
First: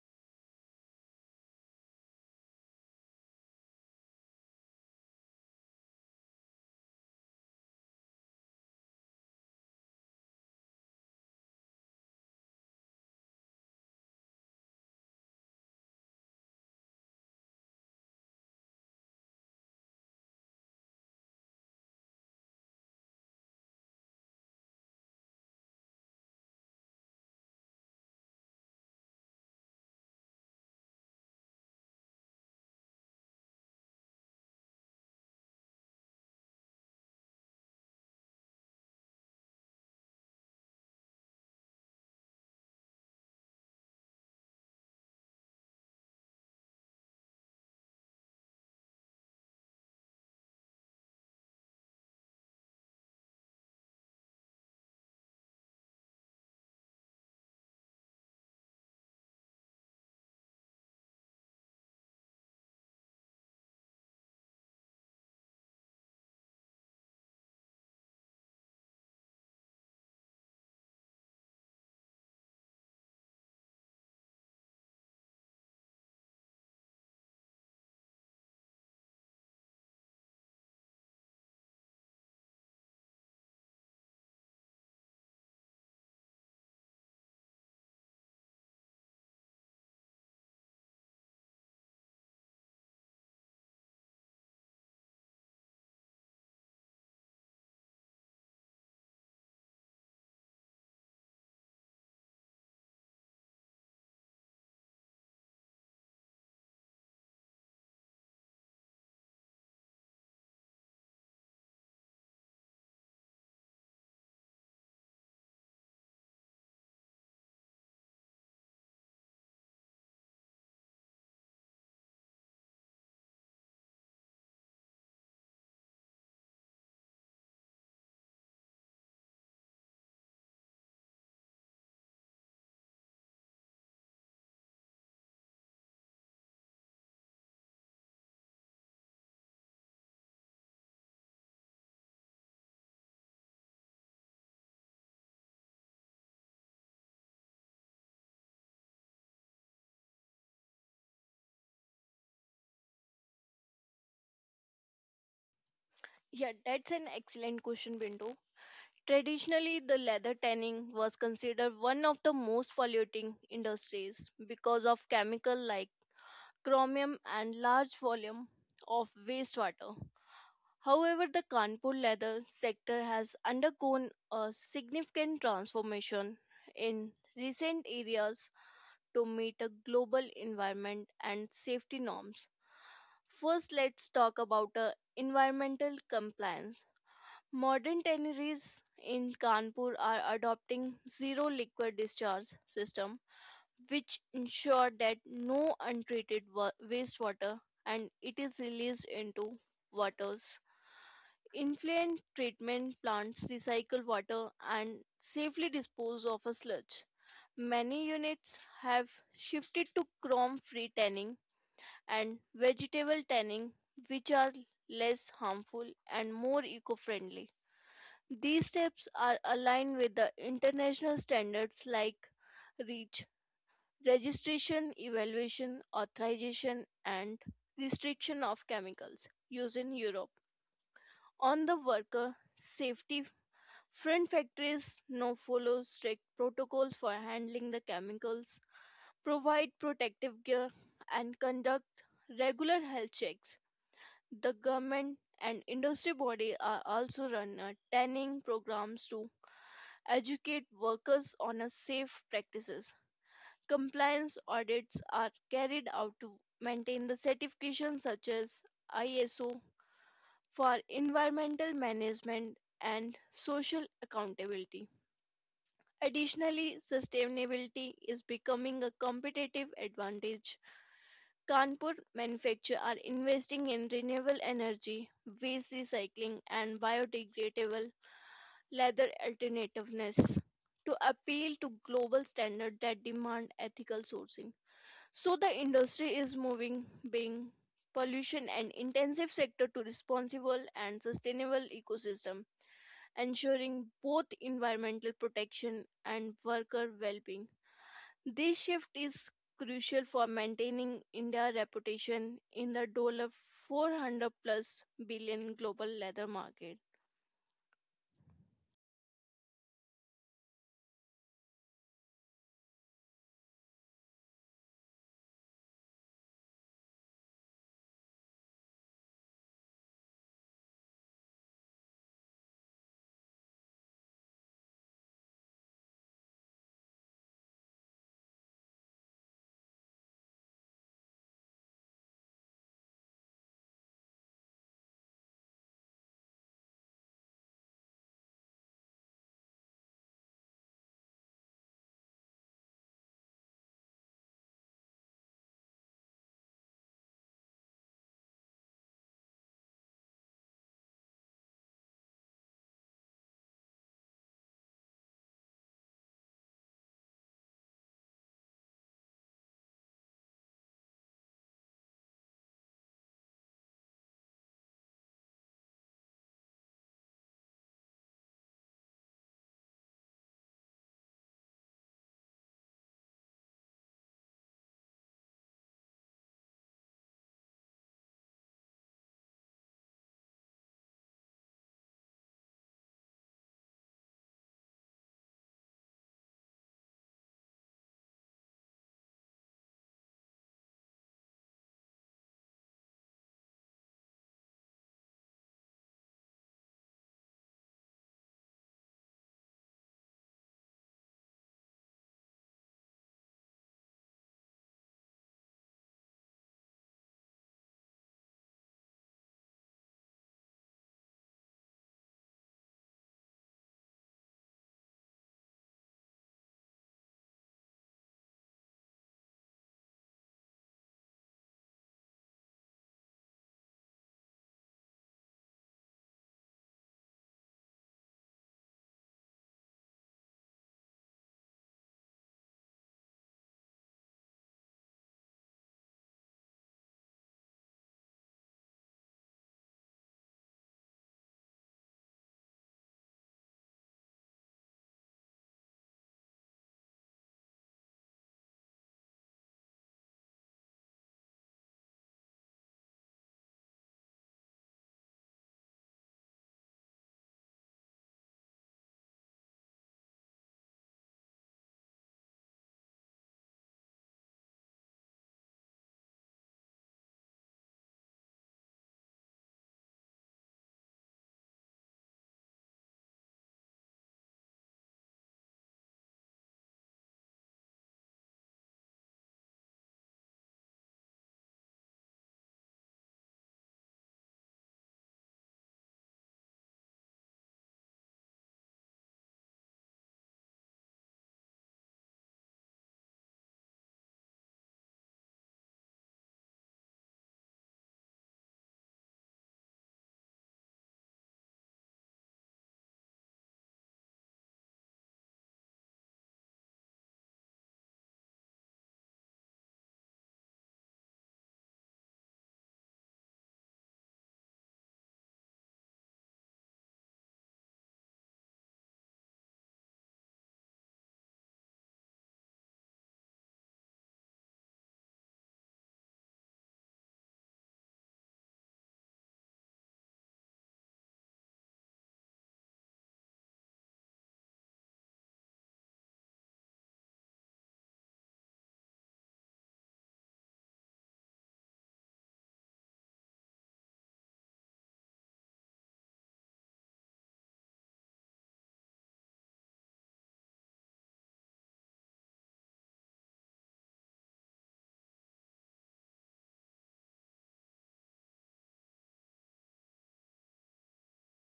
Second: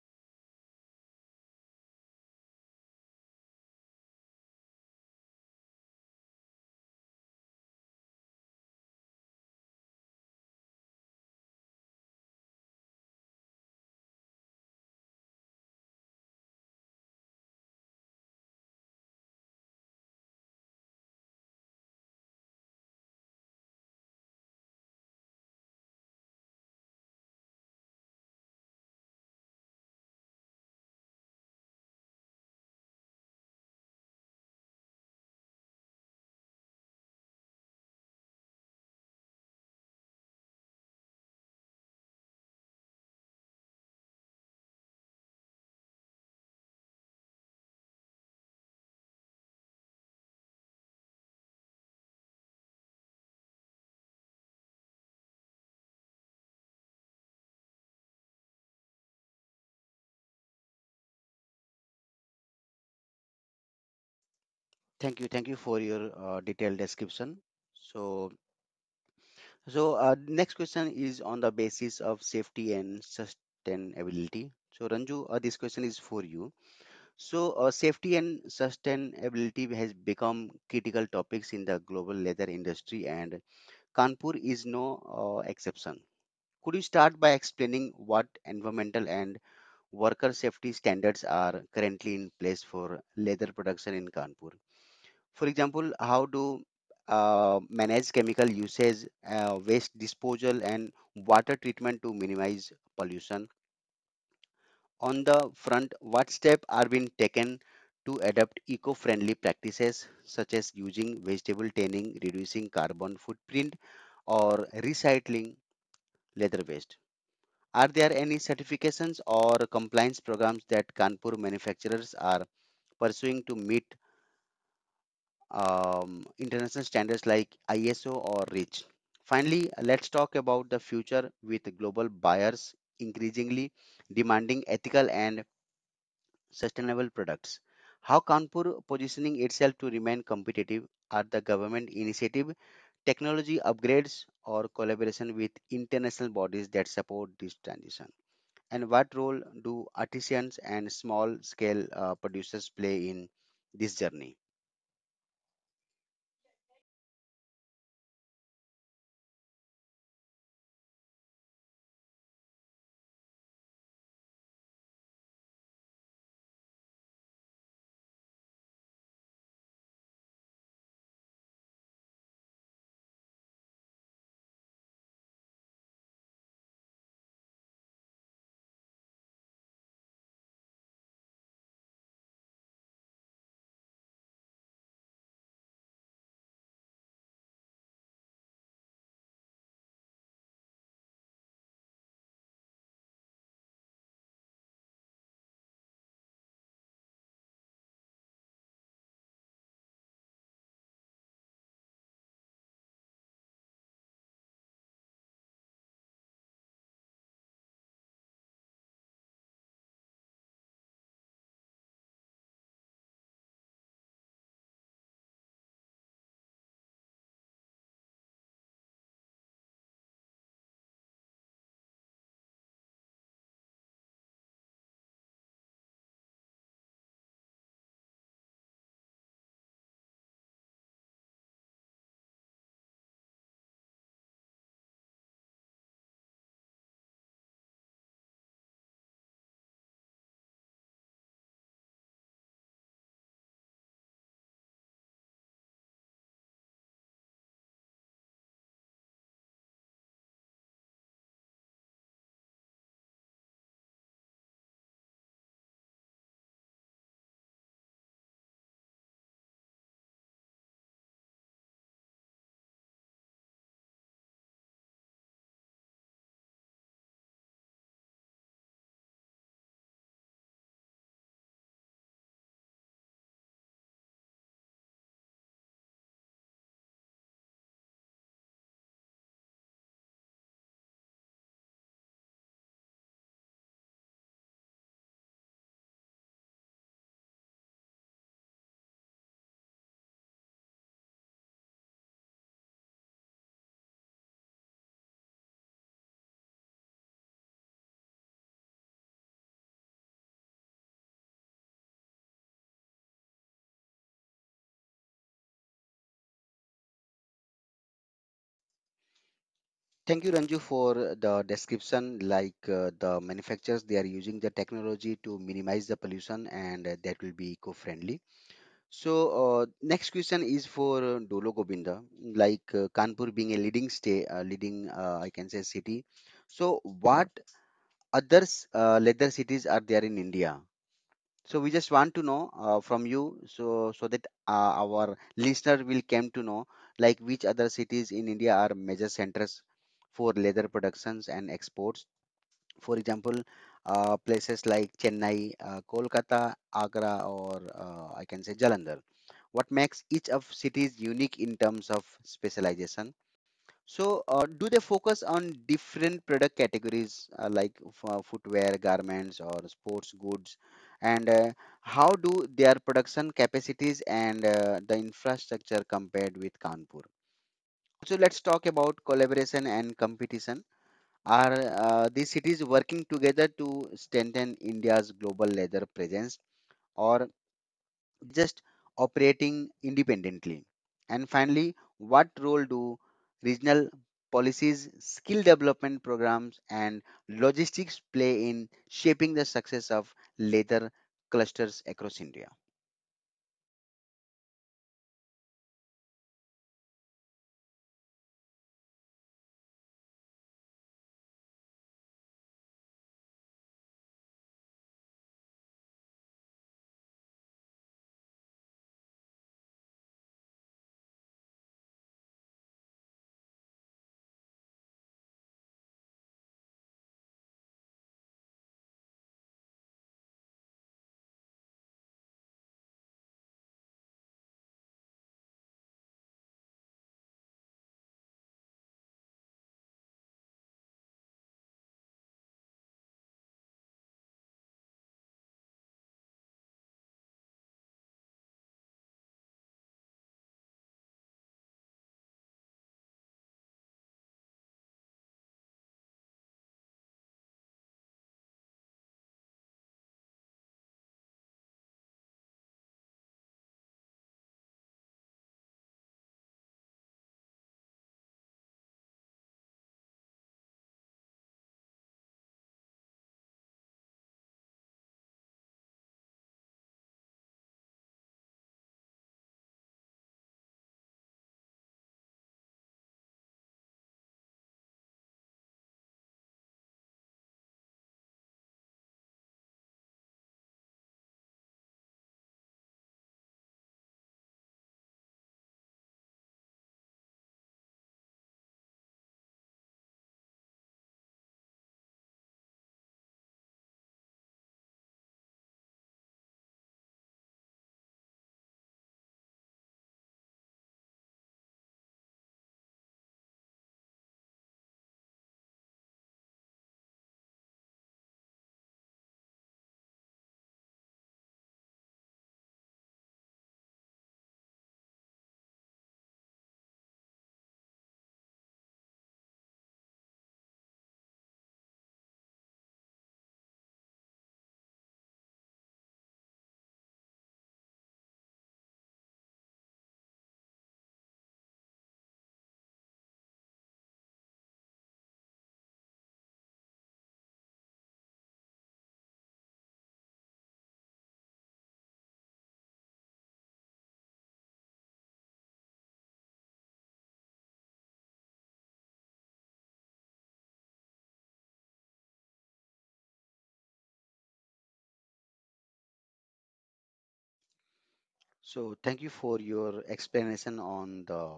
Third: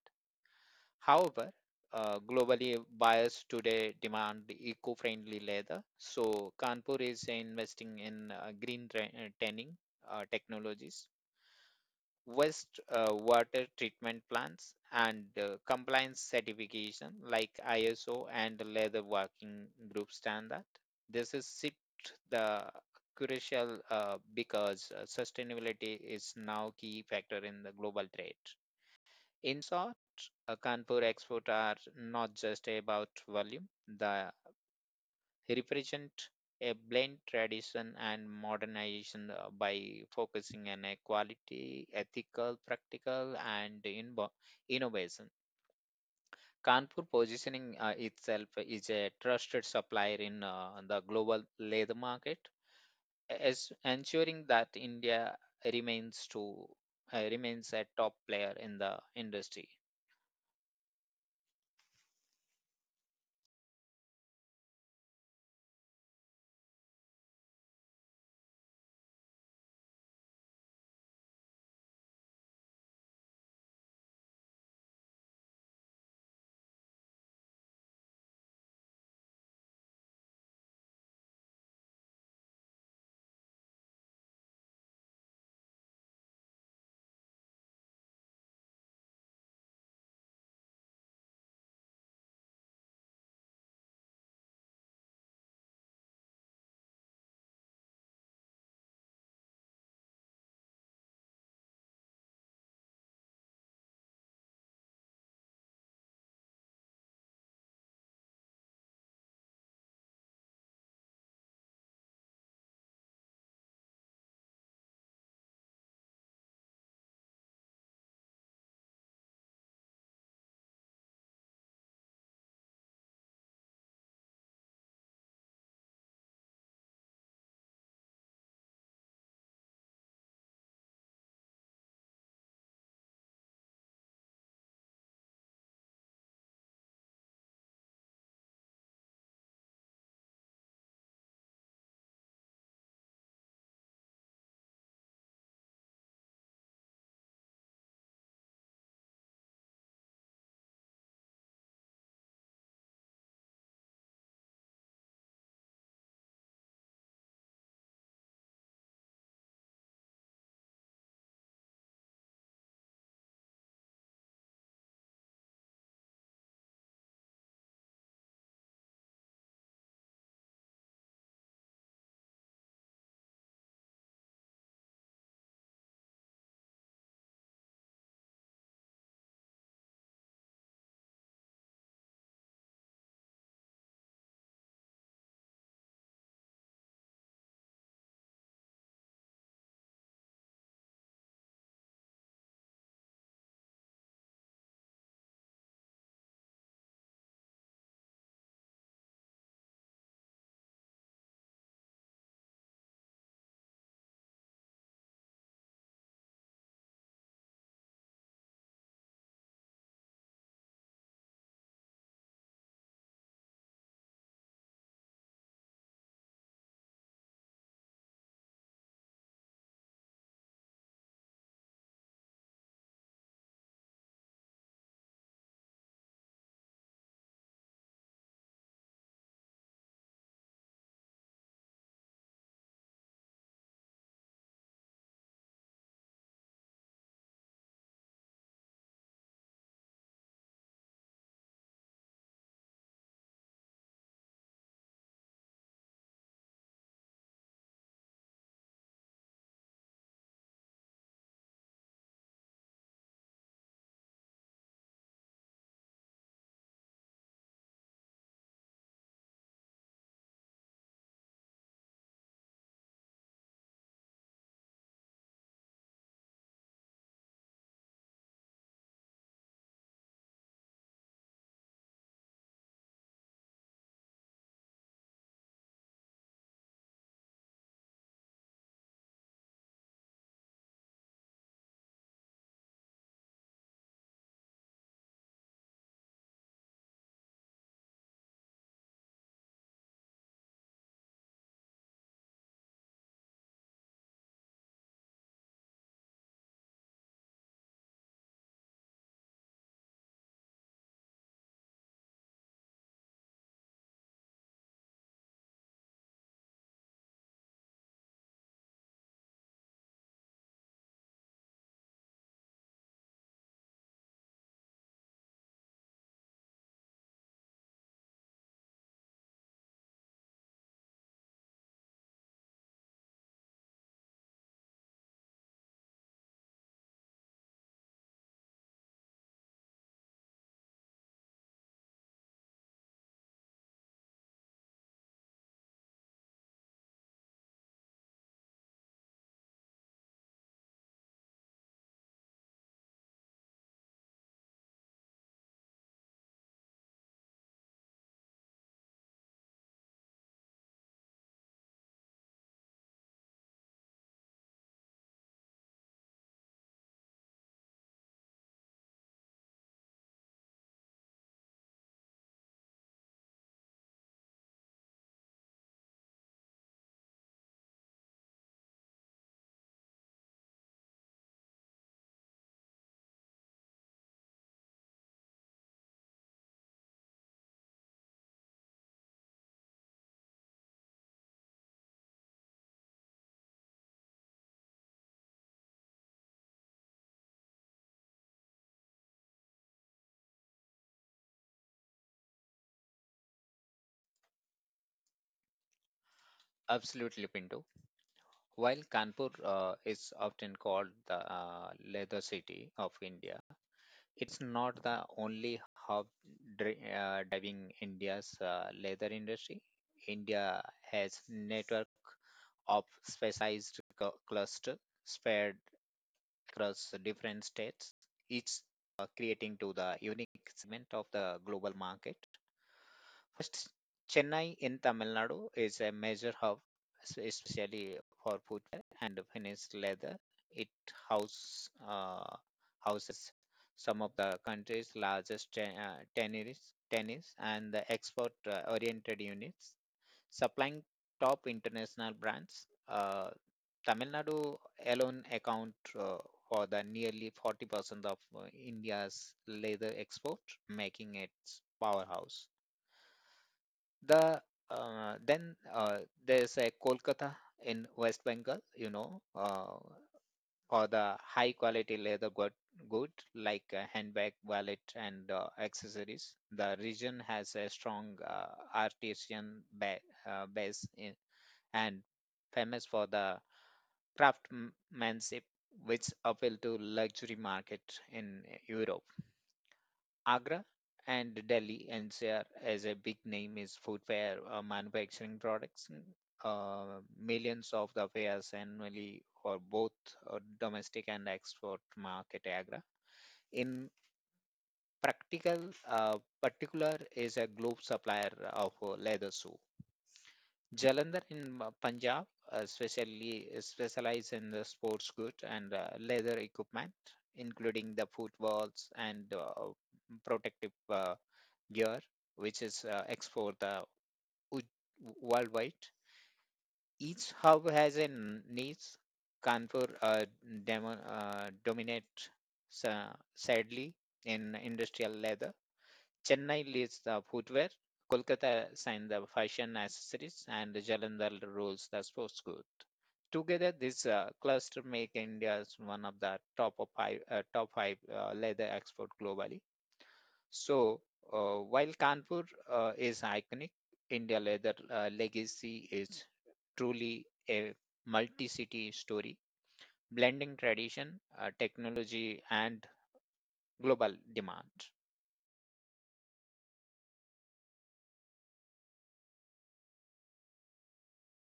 C: However, globally buyers today demand eco-friendly leather. So Kanpur is investing in tanning technologies, waste water treatment plants, and compliance certification like ISO and the leather working group standard. This is sit the crucial because sustainability is now key factor in the global trade. In short, Kanpur export are not just about volume. The represent a blend tradition and modernization by focusing on equality, ethical, practical, and innovation. Kanpur positioning itself is a trusted supplier in the global leather market, as ensuring that India remains to remains a top player in the industry.
A: Thank you. Thank you for your detailed description. So, so, next question is on the basis of safety and sustainability. So, Ranju, this question is for you. So, safety and sustainability has become critical topics in the global leather industry and Kanpur is no exception. Could you start by explaining what environmental and worker safety standards are currently in place for leather production in Kanpur? For example, how do manage chemical usage, waste disposal, and water treatment to minimize pollution? On the front, what steps are being taken to adopt eco-friendly practices such as using vegetable tanning, reducing carbon footprint, or recycling leather based. Are there any certifications or compliance programs that Kanpur manufacturers are pursuing to meet international standards like ISO or REACH? Finally, let's talk about the future with global buyers increasingly demanding ethical and sustainable products. How Kanpur positioning itself to remain competitive? Are the government initiative, technology upgrades, or collaboration with international bodies that support this transition? And what role do artisans and small scale producers play in this journey?
B: Yeah, that's an excellent question, Bindu. Traditionally, the leather tanning was considered one of the most polluting industries because of chemical like chromium and large volume of wastewater. However, the Kanpur leather sector has undergone a significant transformation in recent years to meet a global environment and safety norms. First, let's talk about environmental compliance. Modern tanneries in Kanpur are adopting zero liquid discharge system which ensure that no untreated wastewater and it is released into waters. Influent treatment plants recycle water and safely dispose of a sludge. Many units have shifted to chrome free tanning and vegetable tanning which are less harmful and more eco friendly. These steps are aligned with the international standards like REACH, registration, evaluation, authorization, and restriction of chemicals used in Europe. On the worker safety front, factories now follow strict protocols for handling the chemicals, provide protective gear, and conduct regular health checks. The government and industry body are also run training programs to educate workers on a safe practices. Compliance audits are carried out to maintain the certifications such as ISO for environmental management and social accountability. Additionally, sustainability is becoming a competitive advantage. Kanpur manufacturers are investing in renewable energy, waste recycling, and biodegradable leather alternativeness to appeal to global standards that demand ethical sourcing. So the industry is moving being pollution and intensive sector to responsible and sustainable ecosystem, ensuring both environmental protection and worker well-being. This shift is crucial for maintaining India's reputation in the dollar 400 plus billion global leather market.
A: Thank you, Ranju, for the description. Like the manufacturers, they are using the technology to minimize the pollution and that will be eco friendly. So, next question is for Dolo Govinda. Like Kanpur being a leading state, leading, I can say, city. So, what other leather cities are there in India? So we just want to know from you, so that our listener will come to know, like which other cities in India are major centers for leather productions and exports. For example, places like Chennai, Kolkata, Agra, or I can say Jalandhar. What makes each of cities unique in terms of specialization? So, do they focus on different product categories like footwear, garments, or sports goods? And how do their production capacities and the infrastructure compared with Kanpur? So, let's talk about collaboration and competition. Are these cities working together to strengthen India's global leather presence, or just operating independently? And finally, what role do regional policies, skill development programs, and logistics play in shaping the success of leather clusters across India?
C: Absolutely, Pinto. While Kanpur is often called the leather city of India, it's not the only hub driving India's leather industry. India has network of specialized cluster spread across different states, each creating to the unique segment of the global market. First, Chennai in Tamil Nadu is a major hub, especially for footwear and finished leather. It house, uh, houses some of the country's largest tanneries, tennis and the export-oriented units, supplying top international brands. Tamil Nadu alone account uh, for the nearly 40% of India's leather export, making it powerhouse. The uh, then uh, there's a Kolkata in West Bengal, you know, for the high quality leather good like a handbag, wallet, and accessories. The region has a strong artisan ba- base in, and famous for the craftsmanship, which appeal to luxury market in Europe. Agra and Delhi NCR as a big name is footwear manufacturing products. Uh, Millions of the pairs annually for both domestic and export market Agra. In practical uh, particular is a global supplier of leather shoe. Jalandhar in Punjab specially specialize in the sports goods and leather equipment, including the footballs and protective uh, year, which is export the wo- worldwide. Each hub has a niche. Kanpur dominate sa- sadly in industrial leather. Chennai leads the footwear. Kolkata signs the fashion accessories, and Jalandhar rules the sports goods. Together, this cluster make India as one of the top five leather export globally. So, while Kanpur is iconic, India Leather Legacy is truly a multi-city story, blending tradition, technology, and global demand.
A: So thank you for your explanation on the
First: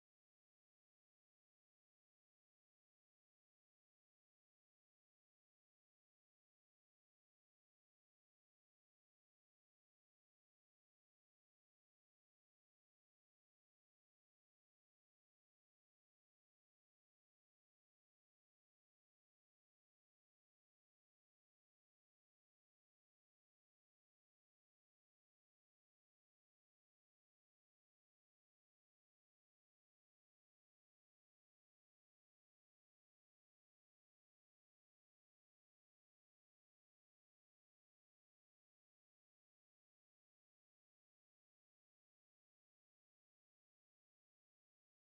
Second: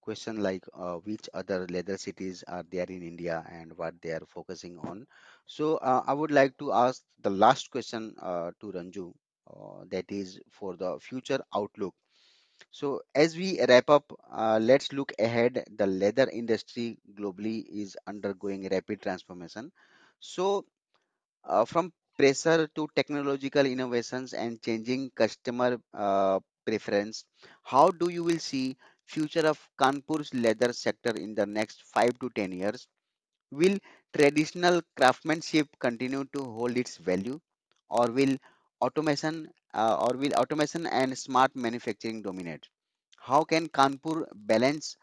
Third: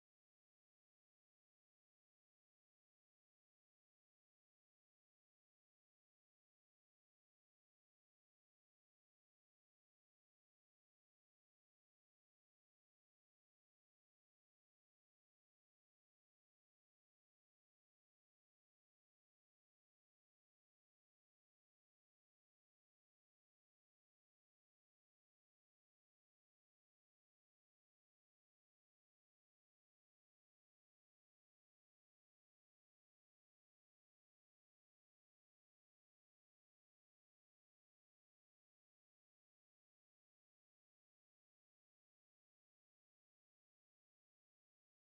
A: question like which other leather cities are there in India and what they are focusing on. So I would like to ask the last question to Ranju that is for the future outlook. So as we wrap up, let's look ahead. The leather industry globally is undergoing rapid transformation. So from pressure to technological innovations and changing customer preference, how do you will see future of Kanpur's leather sector in the next 5 to 10 years? Will traditional craftsmanship continue to hold its value, or will automation or will automation and smart manufacturing dominate? How can Kanpur balance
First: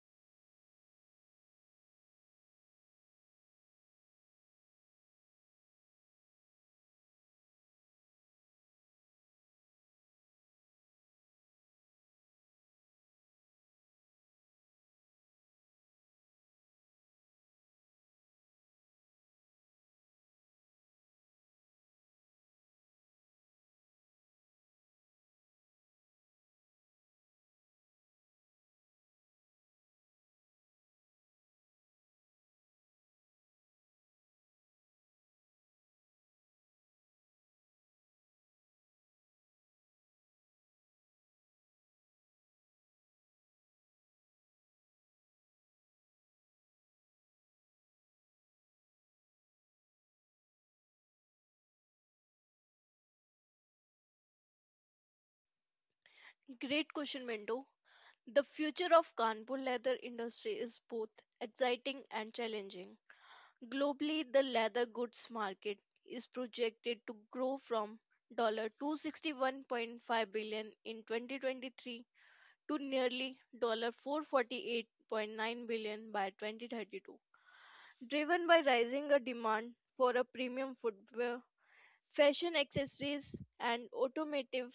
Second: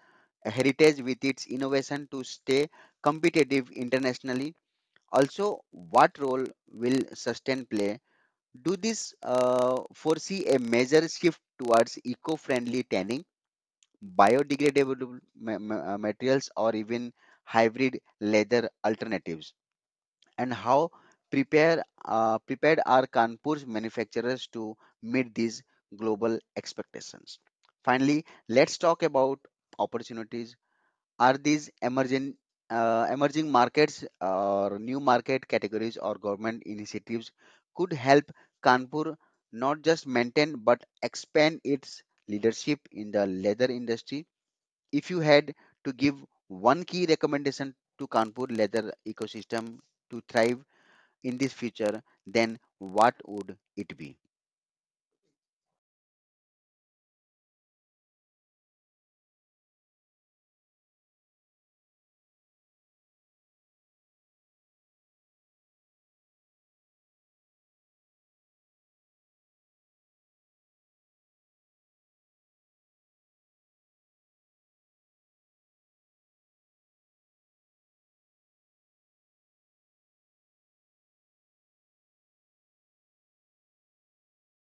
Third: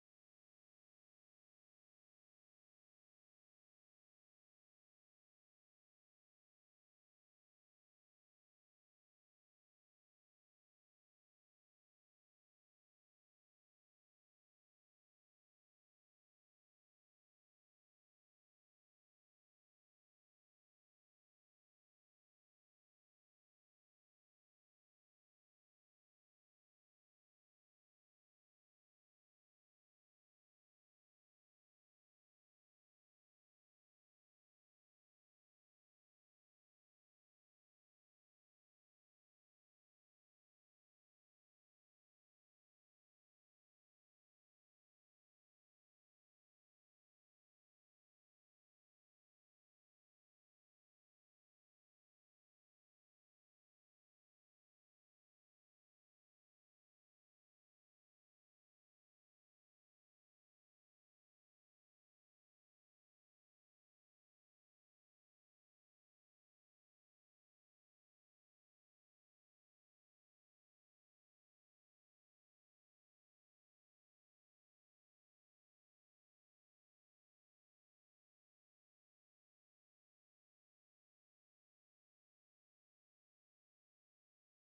A: heritage with its innovation to stay competitive internationally? Also, what role will sustain play? Do this foresee a major shift towards eco-friendly tanning, biodegradable materials, or even hybrid leather alternatives? And how prepared are Kanpur's manufacturers to meet these global expectations? Finally, let's talk about opportunities, are these emerging markets or new market categories or government initiatives could help Kanpur not just maintain but expand its leadership in the leather industry? If you had to give one key recommendation to Kanpur leather ecosystem to thrive in this future, then what would it be?
B: Great question, Mendo. The future of Kanpur leather industry is both exciting and challenging. Globally, the leather goods market is projected to grow from $261.5 billion in 2023 to nearly $448.9 billion by 2032, driven by rising a demand for a premium footwear, fashion accessories and automotive.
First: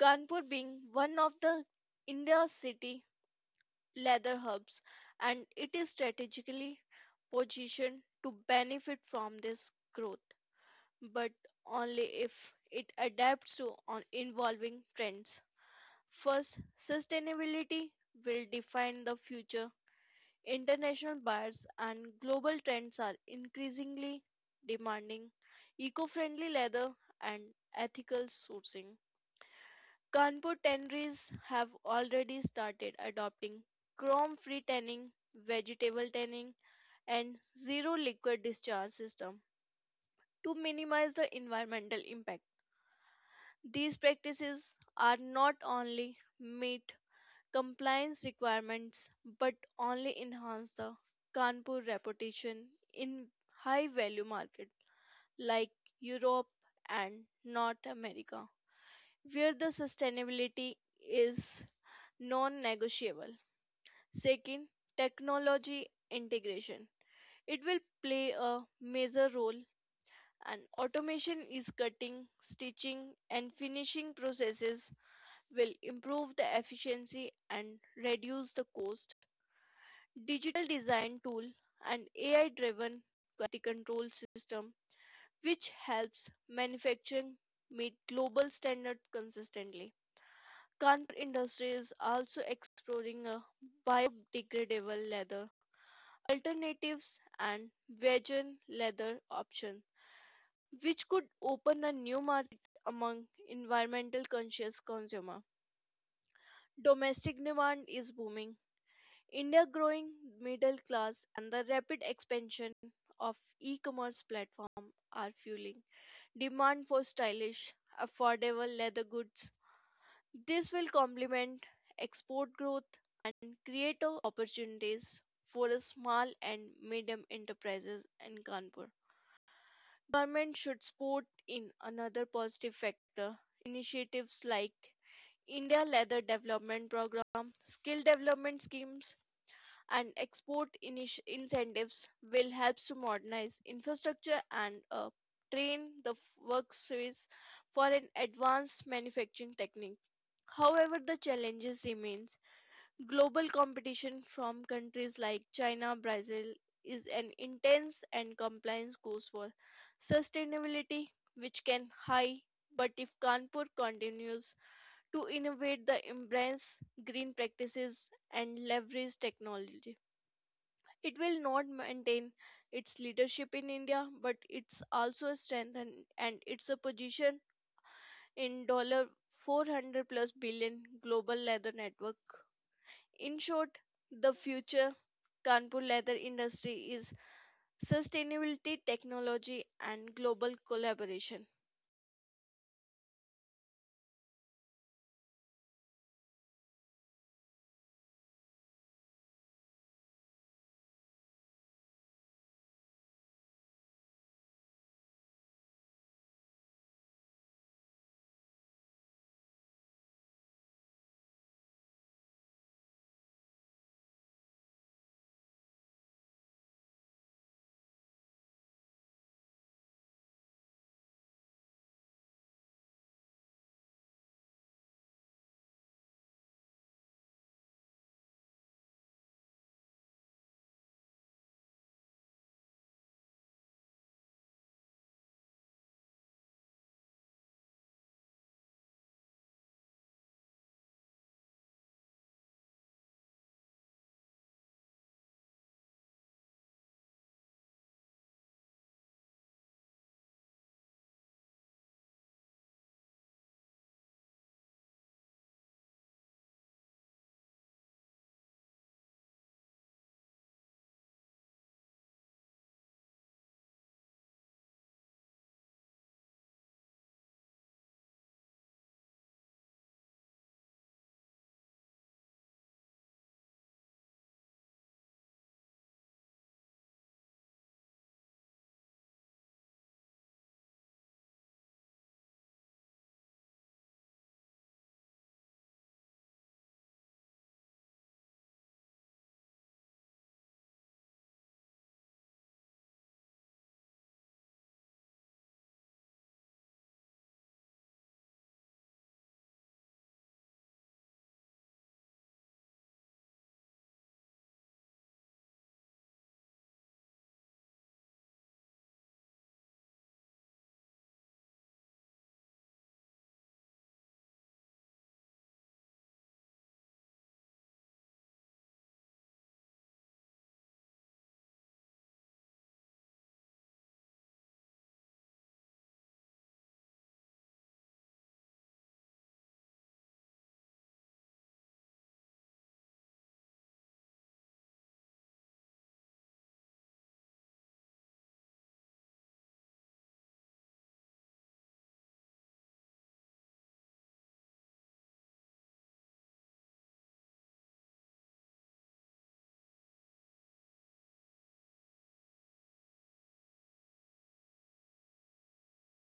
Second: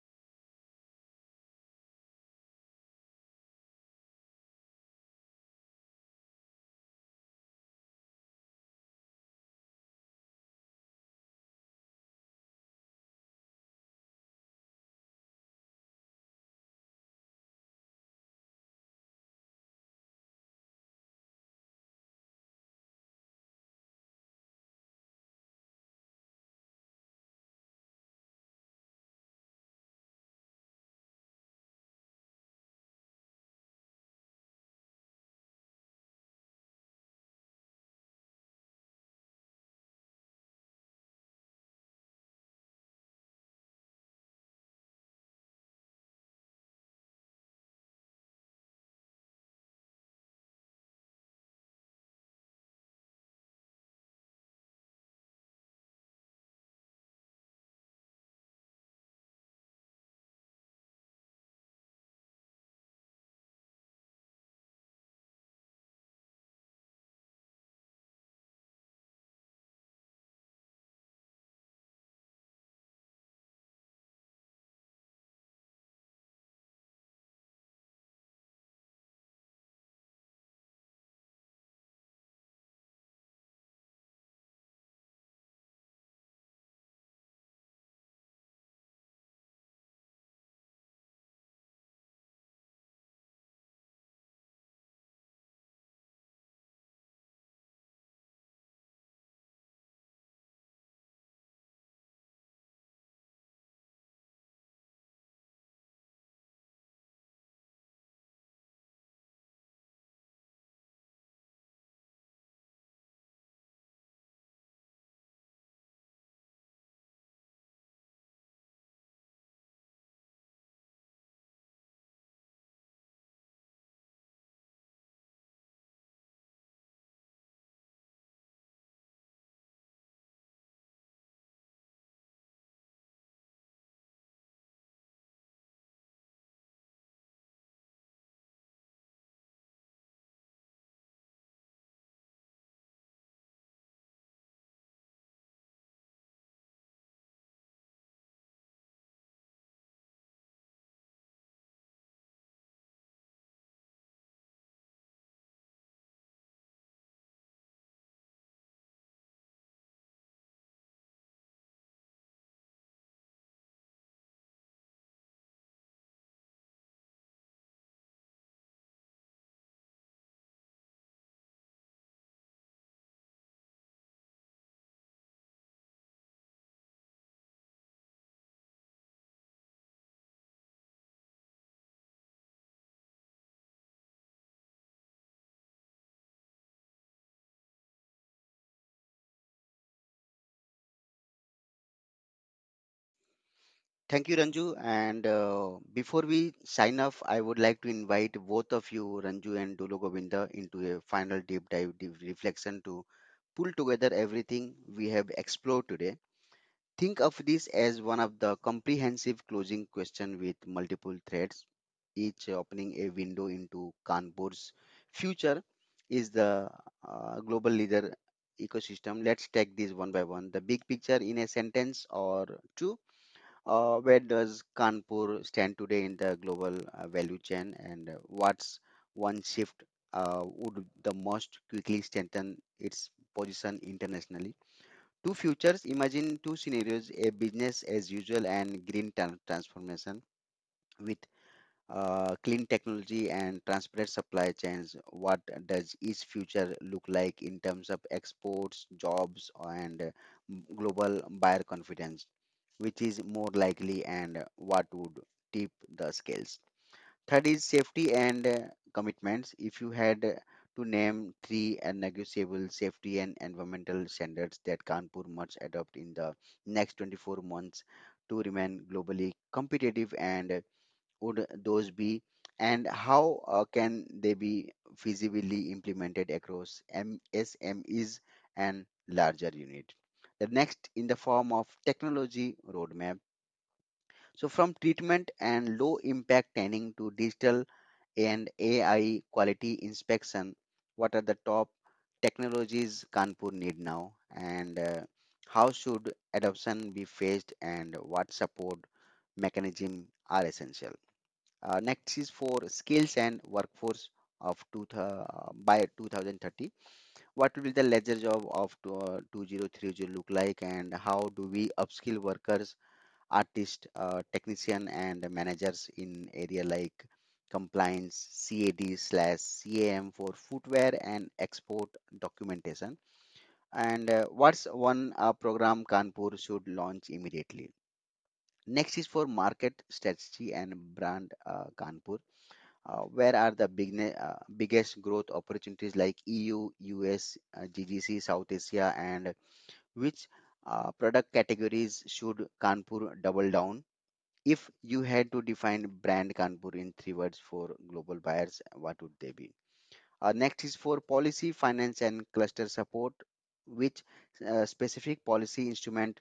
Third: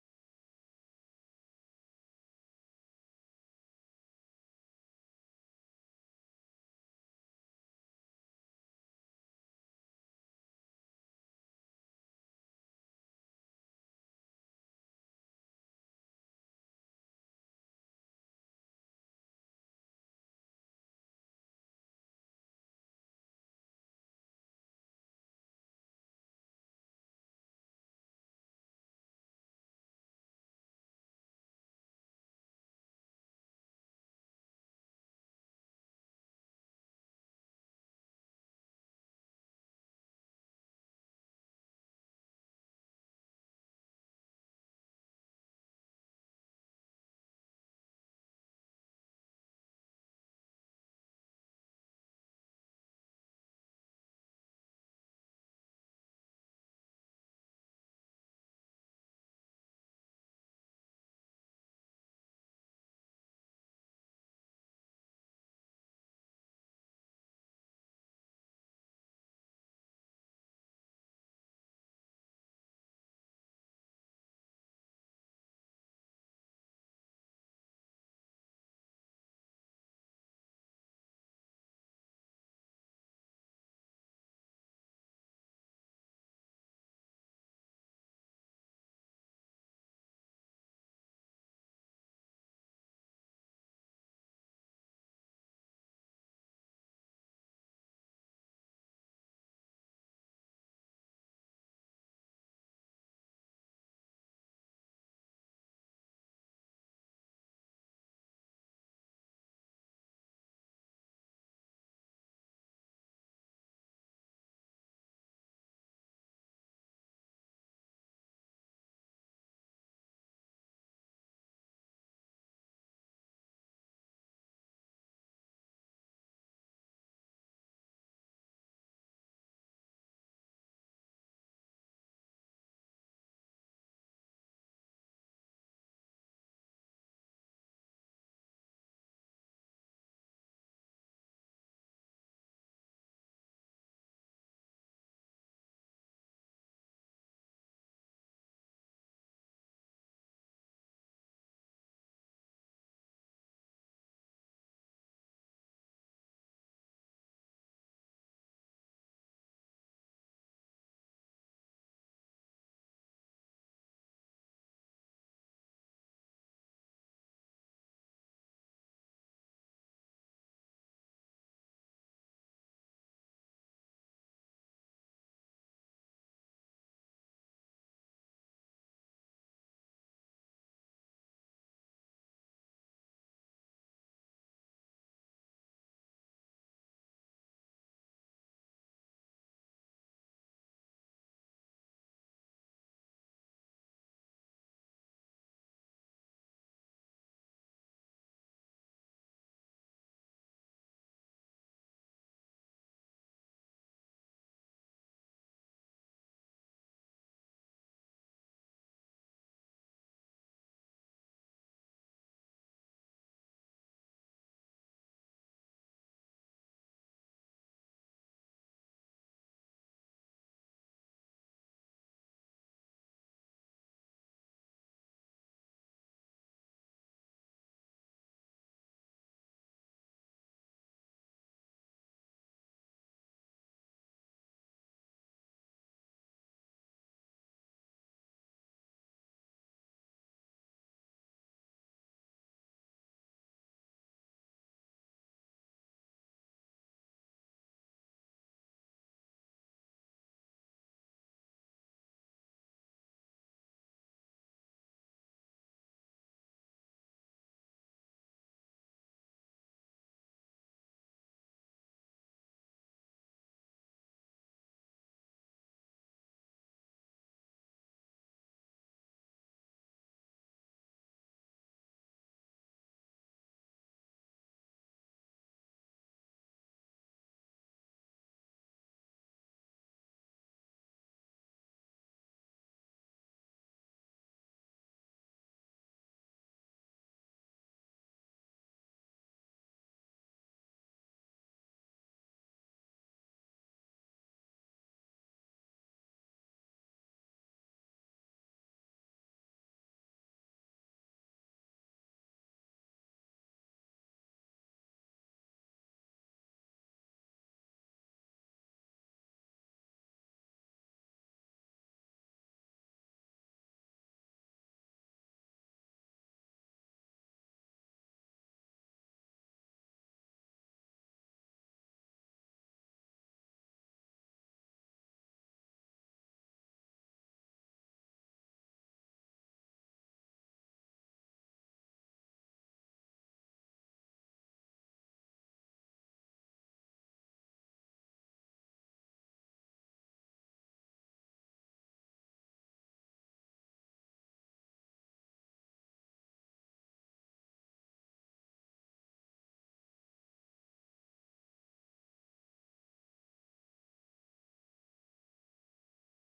B: Kanpur being one of the India's city leather hubs, and it is strategically positioned to benefit from this growth, but only if it adapts to on evolving trends. First, sustainability will define the future. International buyers and global trends are increasingly demanding eco friendly leather and ethical sourcing. Kanpur tanneries have already started adopting chrome free tanning, vegetable tanning, and zero liquid discharge system to minimize the environmental impact. These practices are not only meet compliance requirements but only enhance the Kanpur reputation in high value market like Europe and North America where the sustainability is non negotiable. Second, technology integration. It will play a major role and automation is cutting, stitching and finishing processes will improve the efficiency and reduce the cost. Digital design tool and AI driven quality control system which helps manufacturing meet global standards consistently. Kanpur industry is also exploring a biodegradable leather alternatives and vegan leather option, which could open a new market among environmental conscious consumer. Domestic demand is booming. India growing middle class and the rapid expansion of e-commerce platform are fueling demand for stylish, affordable leather goods. This will complement export growth and create opportunities for a small and medium enterprises in Kanpur. Government should support in another positive factor initiatives like India Leather Development Program, skill development schemes and export initi incentives will help to modernize infrastructure and train the workforce for an advanced manufacturing technique. However, the challenges remain. Global competition from countries like China, Brazil is an intense and compliance goes for sustainability, which can high. But if Kanpur continues to innovate the embrace green practices and leverage technology, it will not maintain its leadership in India, but it's also a strength and it's a position in dollar 400 plus billion global leather network. In short, the future Kanpur leather industry is sustainability, technology and global collaboration.
A: Thank you, Ranju. And Before we sign off, I would like to invite both of you, Ranju and Dulo Govinda, into a final deep dive deep reflection to pull together everything we have explored today. Think of this as one of the comprehensive closing question with multiple threads, each opening a window into Kanpur's future is the global leader ecosystem. Let's take this one by one. The big picture in a sentence or two, where does Kanpur stand today in the global value chain, and what's one shift would the most quickly strengthen its position internationally? Two futures, imagine two scenarios, a business as usual and transformation with clean technology and transparent supply chains. What does each future look like in terms of exports, jobs, and global buyer confidence? Which is more likely and what would tip the scales. Third is safety and commitments. If you had to name three and negotiable safety and environmental standards that Kanpur must adopt in the next 24 months to remain globally competitive, and would those be, and how can they be feasibly implemented across MSMEs and larger unit? The next in the form of technology roadmap, so from treatment and low impact tanning to digital and AI quality inspection, what are the top technologies Kanpur need now? And how should adoption be phased and what support mechanism are essential? Next is for skills and workforce of by 2030. What will the ledger job of 2030 look like, and how do we upskill workers, Artists, technician, and managers in area like compliance, CAD slash CAM for footwear and export documentation. And what's one program Kanpur should launch immediately? Next is for market strategy and brand Kanpur. Where are the biggest growth opportunities like EU, US, GCC, South Asia, and which product categories should Kanpur double down? If you had to define brand Kanpur in three words for global buyers, what would they be? Next is for policy, finance, and cluster support, which specific policy instrument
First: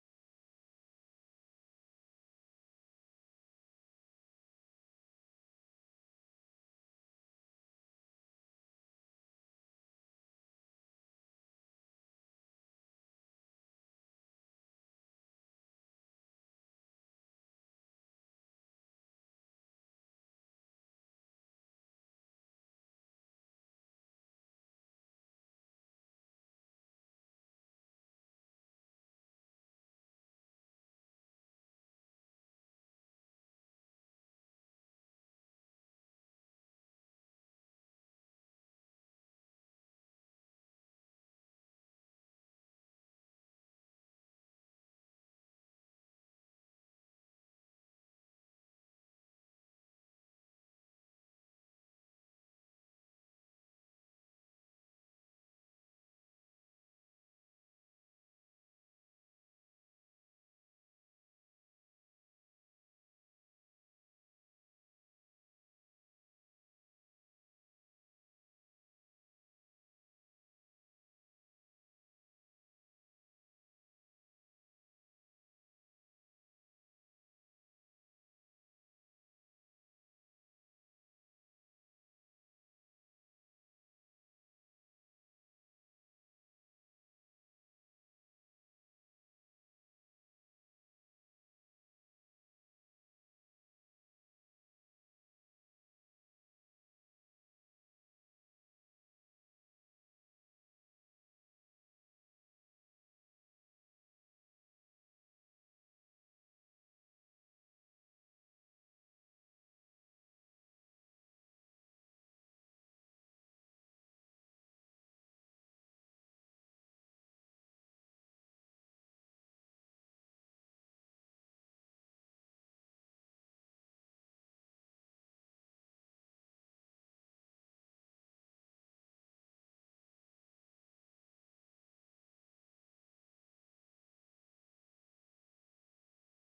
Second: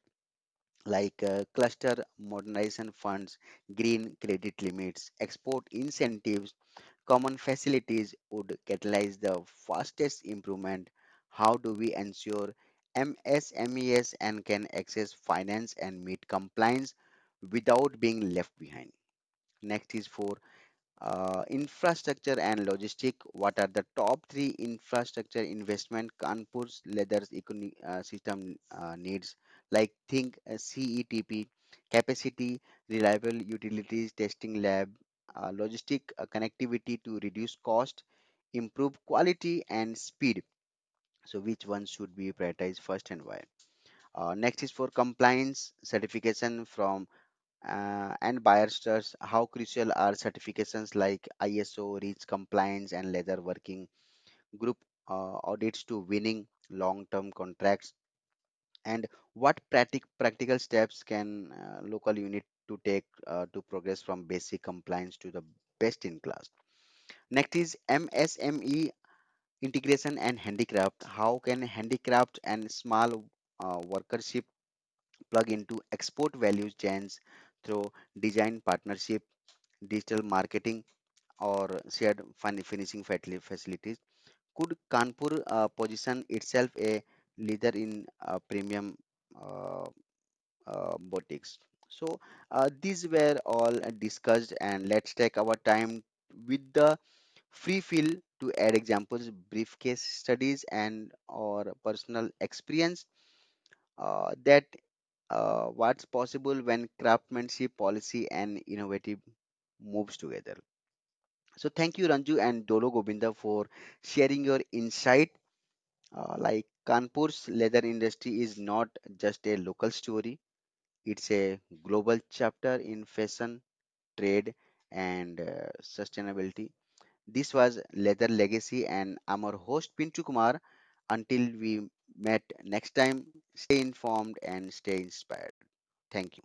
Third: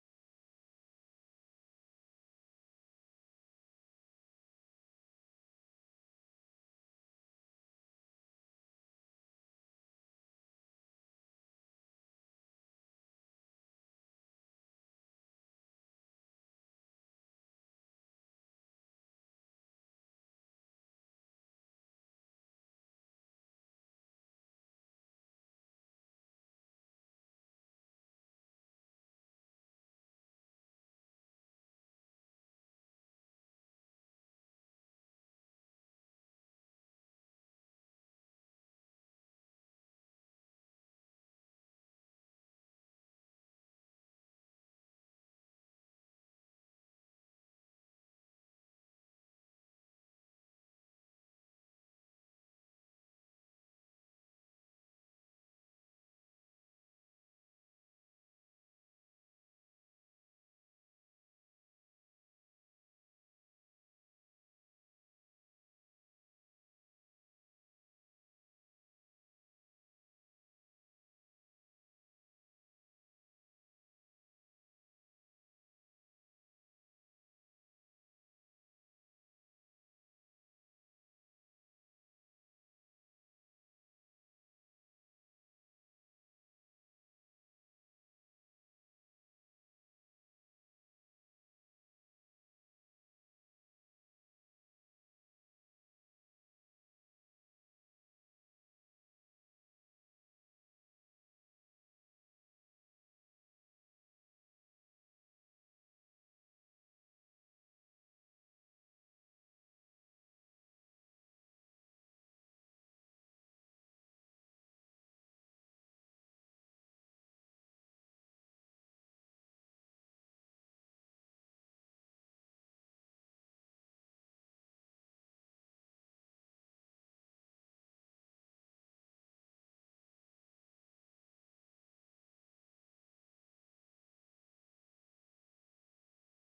A: like cluster modernization funds, green credit limits, export incentives, common facilities would catalyze the fastest improvement. How do we ensure MSMEs and can access finance and meet compliance without being left behind? Next is for infrastructure and logistic. What are the top three infrastructure investment Kanpur's leathers economy system needs? Like think CETP, capacity, reliable utilities, testing lab, logistic connectivity to reduce cost, improve quality and speed. So which one should be prioritized first and why? Next is for compliance certification from and buyers, stress, how crucial are certifications like ISO, REACH compliance, and leather working group audits to winning long term contracts? And what practical steps can local unit to take to progress from basic compliance to the best in class? Next is MSME integration and handicraft. How can handicraft and small workership plug into export value chains through design partnership, digital marketing, or shared finishing facilities. Could Kanpur position itself a leader in premium uh, boutiques? So these were all discussed, and let's take our time with the free fill to add examples, brief case studies, and or personal experience that what's possible when craftsmanship, policy, and innovative moves together. So thank you, Ranju and Dolo Gobinda, for sharing your insight. Like Kanpur's leather industry is not just a local story; it's a global chapter in fashion, trade, and sustainability. This was Leather Legacy, and I'm your host Pinchu Kumar. Until we met next time, stay informed and stay inspired. Thank you.